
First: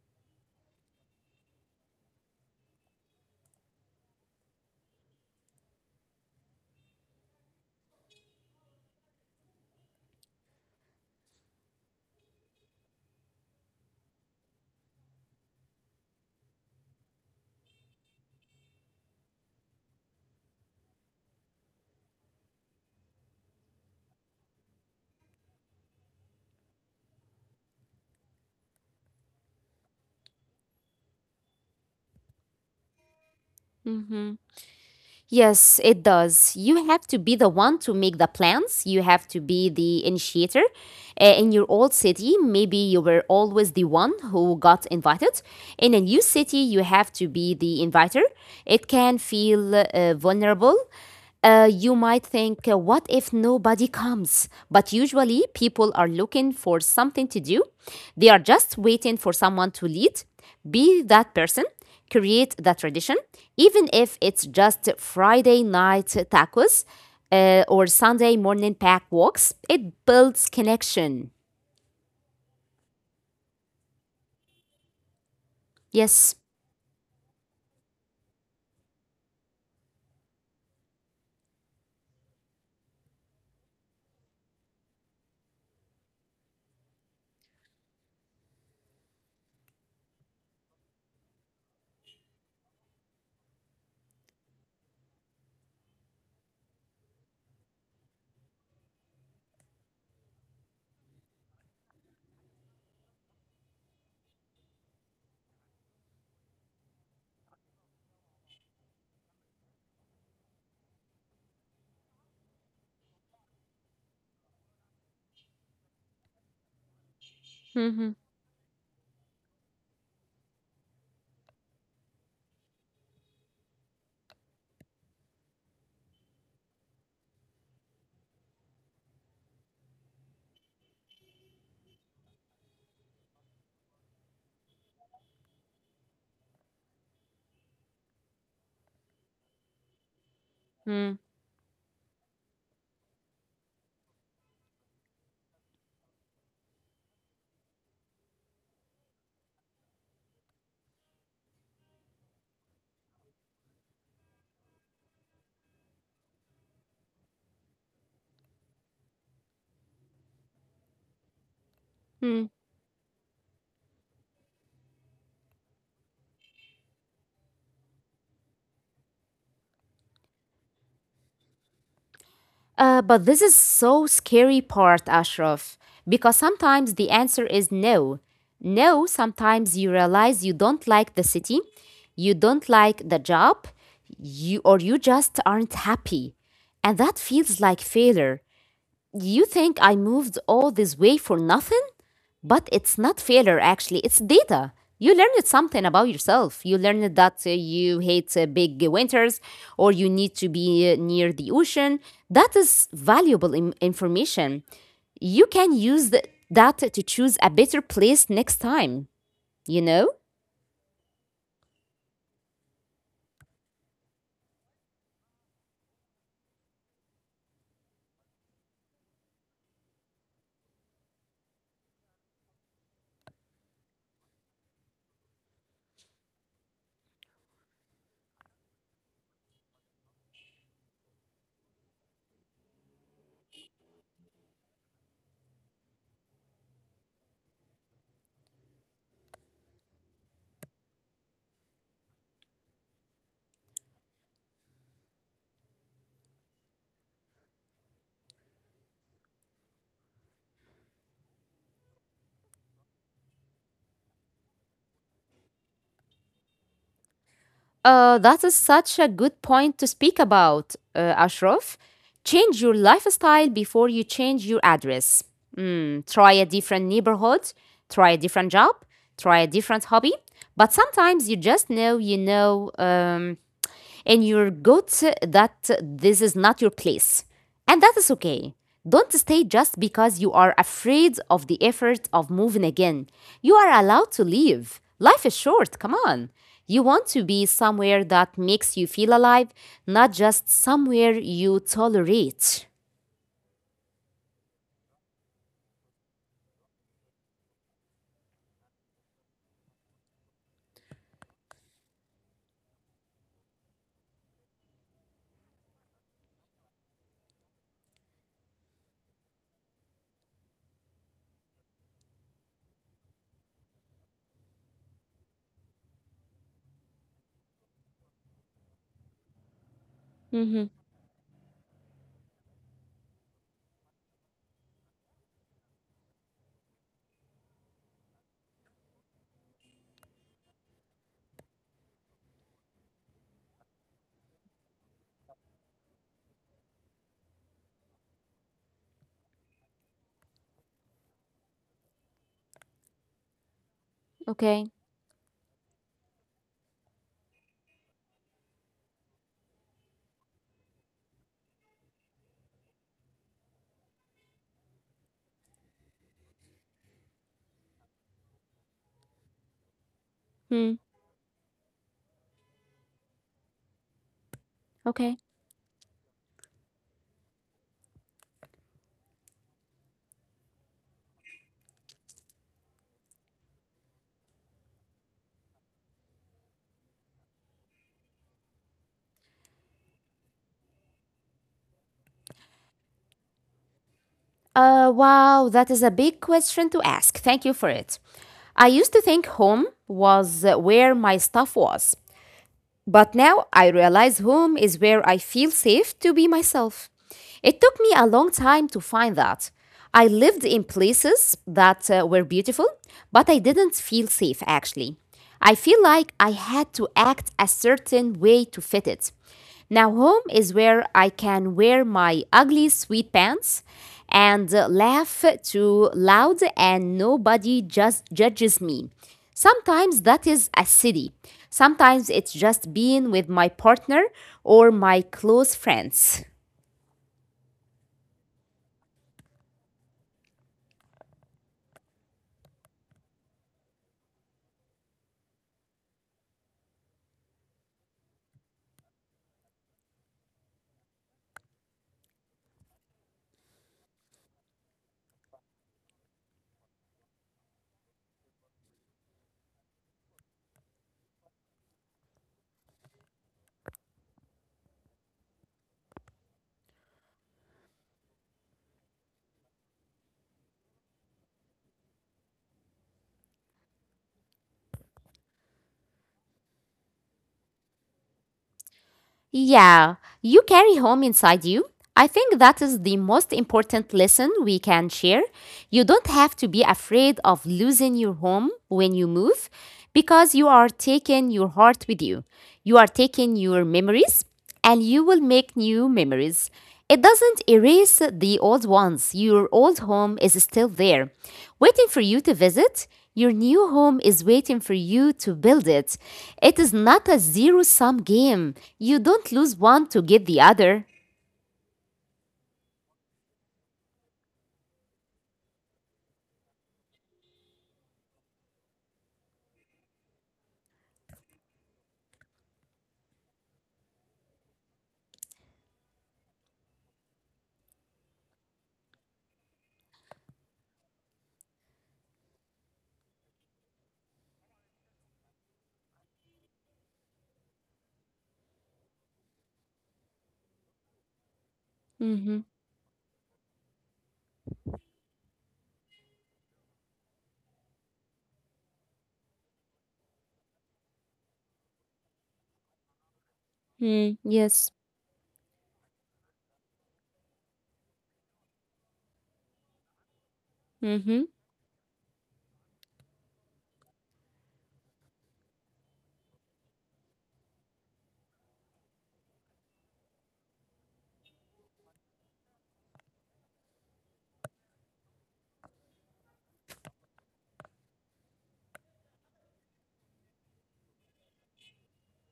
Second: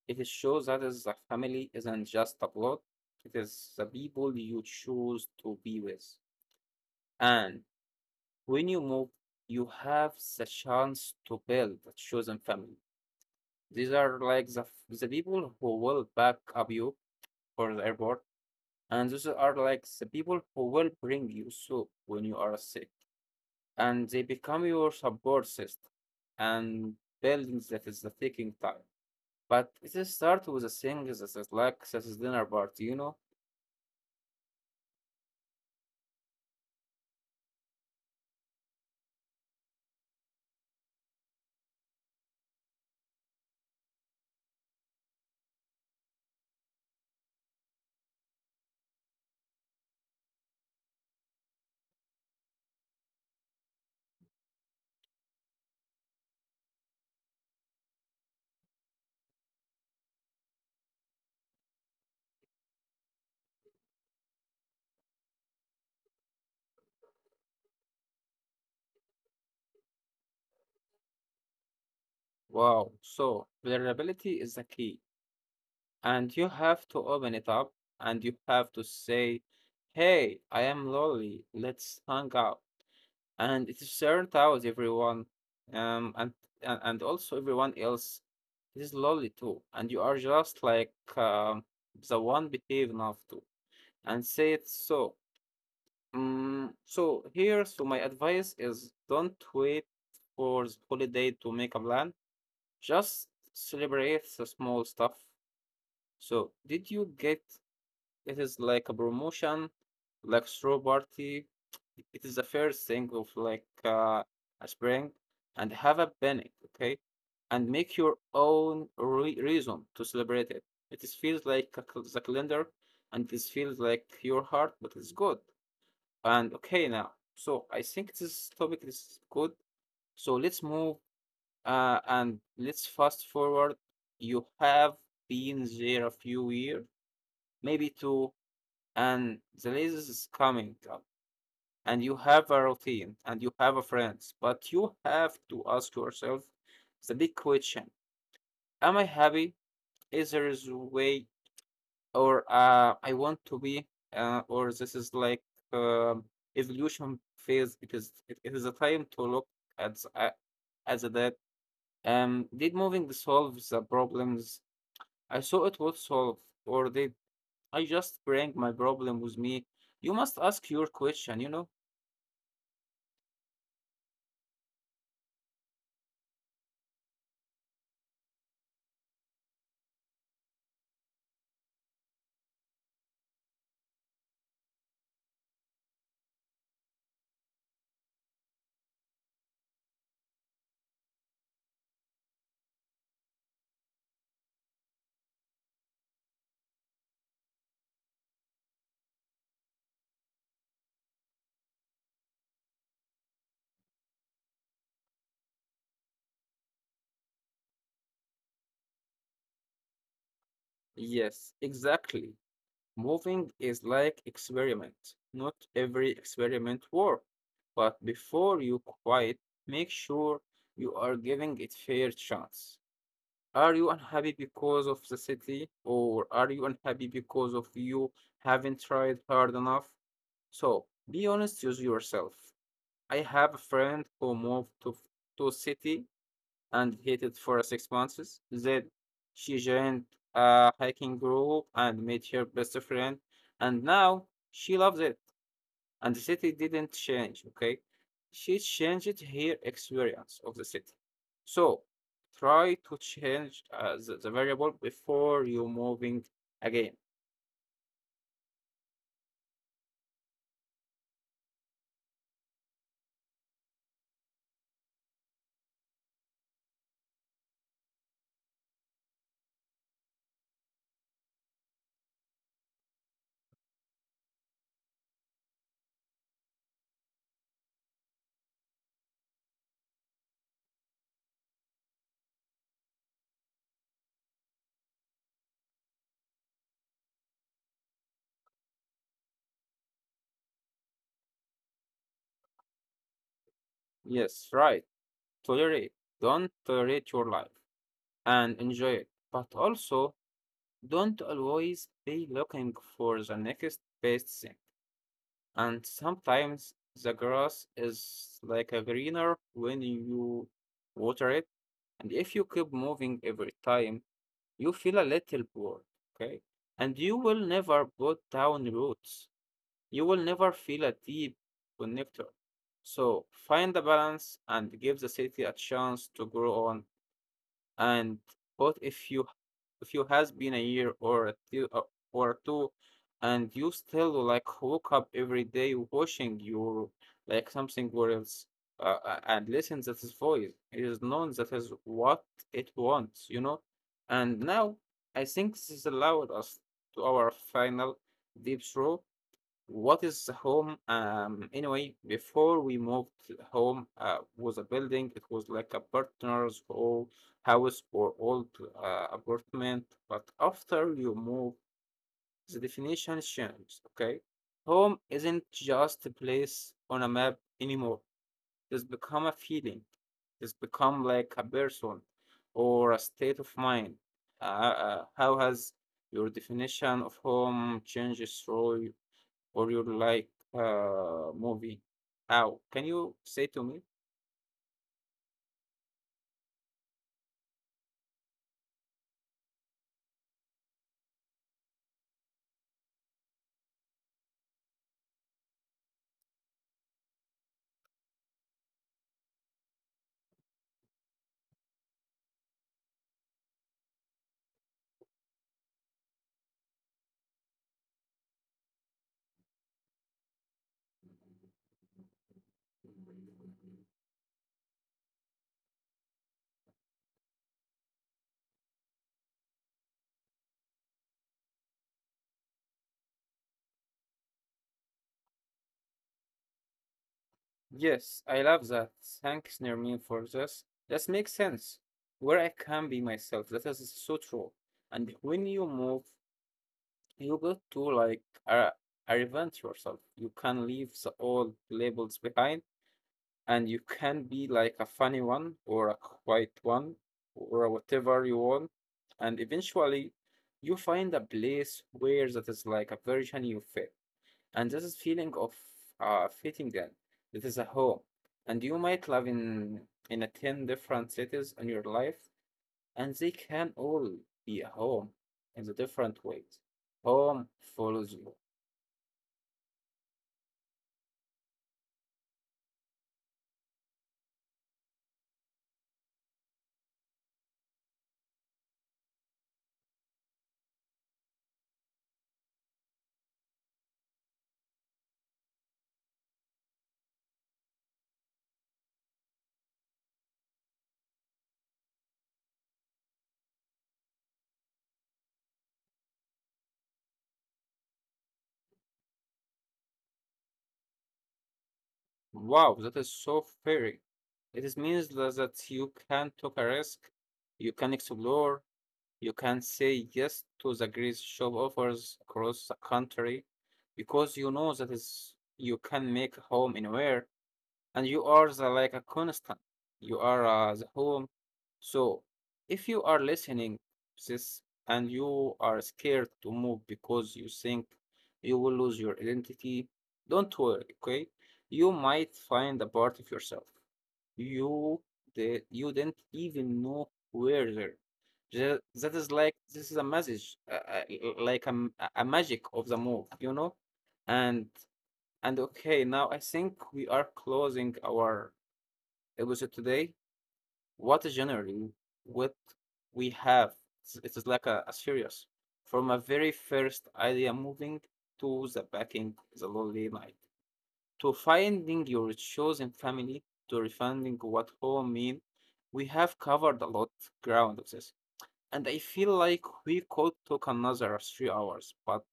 Speaker 1: It shows that is a family isn't just a blood. It is the people you choose to be with. And When you move, you have the chance to build a chosen family. These are like the people who will back up you for the airport, and those are like the people who will bring you soup when you are sick, and they become your support system. And building that is the taking time, but it is start with a thing that is like such as dinner party, you know.
Speaker 2: Mhm. Yes, it does. You have to be the one to make the plans. You have to be the initiator. In your old city, maybe you were always the one who got invited. In a new city, you have to be the inviter. It can feel vulnerable. You might think, what if nobody comes? But usually, people are looking for something to do. They are just waiting for someone to lead, be that person, create that tradition, even if it's just Friday night tacos or Sunday morning pack walks. It builds connection.
Speaker 1: Wow. So vulnerability is the key.
Speaker 2: Yes.
Speaker 1: And you have to open it up and you have to say, Hey, I am lonely. Let's hang out. And it is turned out everyone, um, and, and also everyone else is lonely too. And you are just like the one behave enough to and say it so. So my advice is don't wait for the holiday to make a plan. Just celebrate the small stuff. So, did you get it is like a promotion, like straw party. It is the first thing of like a spring, and have a panic, okay, and make your own reason to celebrate it. It is feels like a the calendar, and this feels like your heart, but it's good and okay now. So I think this topic is good. So let's move and let's fast forward. You have been there a few years, maybe two, and the lasers is coming up and you have a routine and you have a friends, but you have to ask yourself the big question. Am I happy? Is there is way, or I want to be, or this is like, um, evolution phase. It is a time to look at, as a that,
Speaker 2: <laughs>
Speaker 1: did moving solve the problems I saw it would solve, or did I just bring my problem with me? You must ask your question, you know.
Speaker 2: But this is so scary part, Ashraf, because sometimes the answer is no. No, sometimes you realize you don't like the city, you don't like the job, you or you just aren't happy. And that feels like failure. You think I moved all this way for nothing? But it's not failure, actually, it's data. You learned something about yourself. You learned that you hate big winters or you need to be near the ocean. That is valuable information. You can use that to choose a better place next time, you know?
Speaker 1: Yes, exactly. Moving is like experiment. Not every experiment work, but before you quit, make sure you are giving it fair chance. Are you unhappy because of the city, or are you unhappy because of you haven't tried hard enough? So be honest with yourself. I have a friend who moved to a city and hated for 6 months. Then she joined a hiking group and made her best friend, and now she loves it. And the city didn't change, okay? She changed her experience of the city. So try to change, the variable, before you moving again.
Speaker 2: That is such a good point to speak about, Ashraf. Change your lifestyle before you change your address. Mm, try a different neighborhood, try a different job, try a different hobby. But sometimes you just know you know and you're good that this is not your place. And that is okay. Don't stay just because you are afraid of the effort of moving again. You are allowed to leave. Life is short, come on. You want to be somewhere that makes you feel alive, not just somewhere you tolerate.
Speaker 1: Yes, right. Tolerate. Don't tolerate your life and enjoy it. But also, don't always be looking for the next best thing. And sometimes the grass is like a greener when you water it. And if you keep moving every time, you feel a little bored, okay? And you will never put down roots. You will never
Speaker 2: Mm-hmm.
Speaker 1: feel a deep connector. So find the balance and give the city a chance to grow on, and but if you has been a year or a two, or two, and you still like woke up every day washing your like something where else, and listen that his voice, it is known that is what it wants, you know. And now
Speaker 2: Okay.
Speaker 1: I think this allowed us to our final deep throw. What is home? Anyway, before we moved home, was a building. It was like a partner's old house or old, apartment. But
Speaker 2: Hmm.
Speaker 1: after you move, the definition changes. Okay, home
Speaker 2: Okay.
Speaker 1: isn't just a place on a map anymore. It's become a feeling. It's become like a person or a state of mind. How has your definition of home changes through? Or you like, movie, how can you say to me?
Speaker 2: Wow, that is a big question to ask. Thank you for it. I used to think home was where my stuff was, but now I realize home is where I feel safe to be myself. It took me a long time to find that. I lived in places that were beautiful, but I didn't feel safe actually. I feel like I had to act a certain way to fit it. Now, home is where I can wear my ugly sweatpants and laugh too loud, and nobody just judges me. Sometimes that is a city. Sometimes it's just being with my partner or my close friends.
Speaker 1: Yes, I love that. Thanks, Nermin, for this. That makes sense. Where I can be myself. That is so true. And when you move, you got to like, uh, reinvent yourself. You can leave the old labels behind, and you can be like a funny one or a quiet one or whatever you want. And eventually, you find a place where that is like a version you fit. And this is feeling of, fitting in. It is a home, and you might live in a 10 different cities in your life, and they can all be a home in the different ways. Home follows you.
Speaker 2: Yeah, you carry home inside you. I think that is the most important lesson we can share. You don't have to be afraid of losing your home when you move because you are taking your heart with you. You are taking your memories and you will make new memories. It doesn't erase the old ones. Your old home is still there waiting for you to visit. Your new home is waiting for you to build it. It is not a zero sum game. You don't lose one to get the other.
Speaker 1: Wow, that is so fairy. It is means that you can take a risk, you can explore, you can say yes to the great job offers across the country, because you know that is you can make a home anywhere, and you are the, like a constant. You are the home. So if you are listening this and you are scared to move because you think you will lose your identity, don't worry, okay? You
Speaker 2: Mm-hmm.
Speaker 1: might find a part of yourself you did you didn't even know where there. That is like this is a message, like a, a magic of the move, you know,
Speaker 2: Mm, yes.
Speaker 1: and and okay, now I think we are closing our episode today.
Speaker 2: Mm-hmm.
Speaker 1: What is generally what we have? It is like a series from a very first idea moving to the backing, the lonely night, to finding your chosen family, to refining what home mean. We have covered a lot ground of this, and I feel like we could talk another 3 hours, but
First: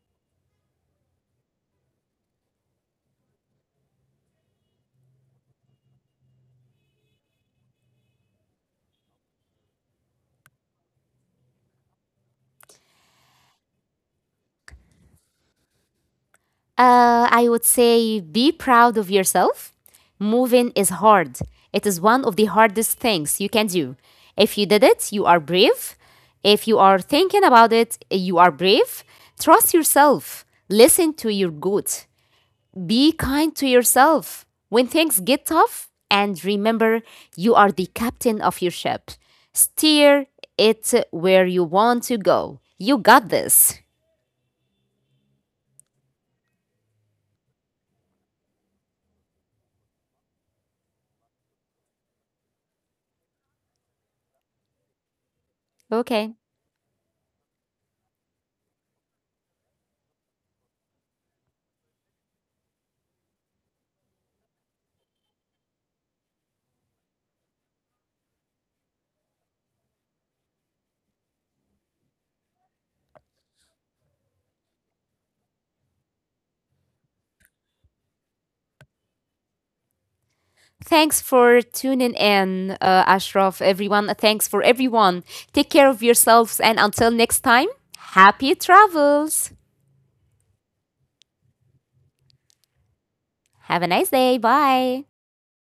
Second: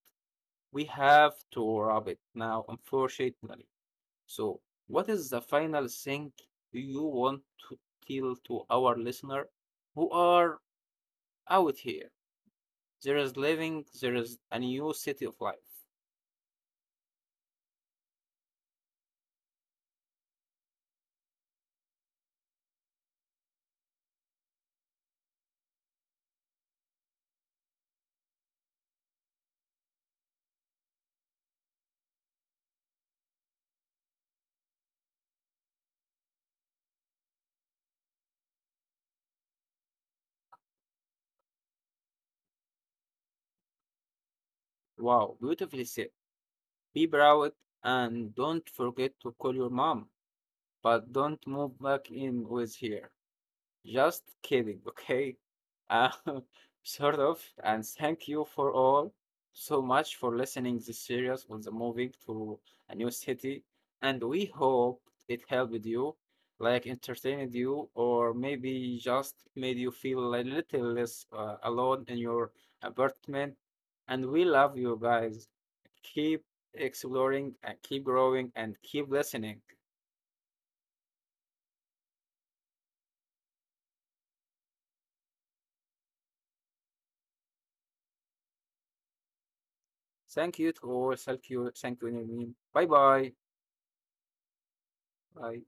Speaker 1: we have to wrap it now, unfortunately. So, what is the final thing you want to tell to our listener who are out here? There is living, there is a new city of life.
Speaker 2: I would say be proud of yourself. Moving is hard, it is one of the hardest things you can do. If you did it, you are brave. If you are thinking about it, you are brave. Trust yourself, listen to your gut. Be kind to yourself when things get tough, and remember you are the captain of your ship. Steer it where you want to go. You got this.
Speaker 1: Wow, beautifully said. Be proud and don't forget to call your mom, but don't move back in with here. Just kidding, okay? Uh,
Speaker 2: Okay.
Speaker 1: <laughs> sort of. And thank you for all so much for listening this series on the moving to a new city. And we hope it helped you, like entertained you, or maybe just made you feel a little less, alone in your apartment. And we love you guys. Keep exploring and keep growing and keep listening.
Speaker 2: Thanks for tuning in, Ashraf, everyone. Thanks for everyone. Take care of yourselves, and until next time, happy travels.
Speaker 1: Thank you to all. Thank you. Thank you, Nermeen. Bye bye.
Speaker 2: Have a nice day. Bye.
Speaker 1: Bye.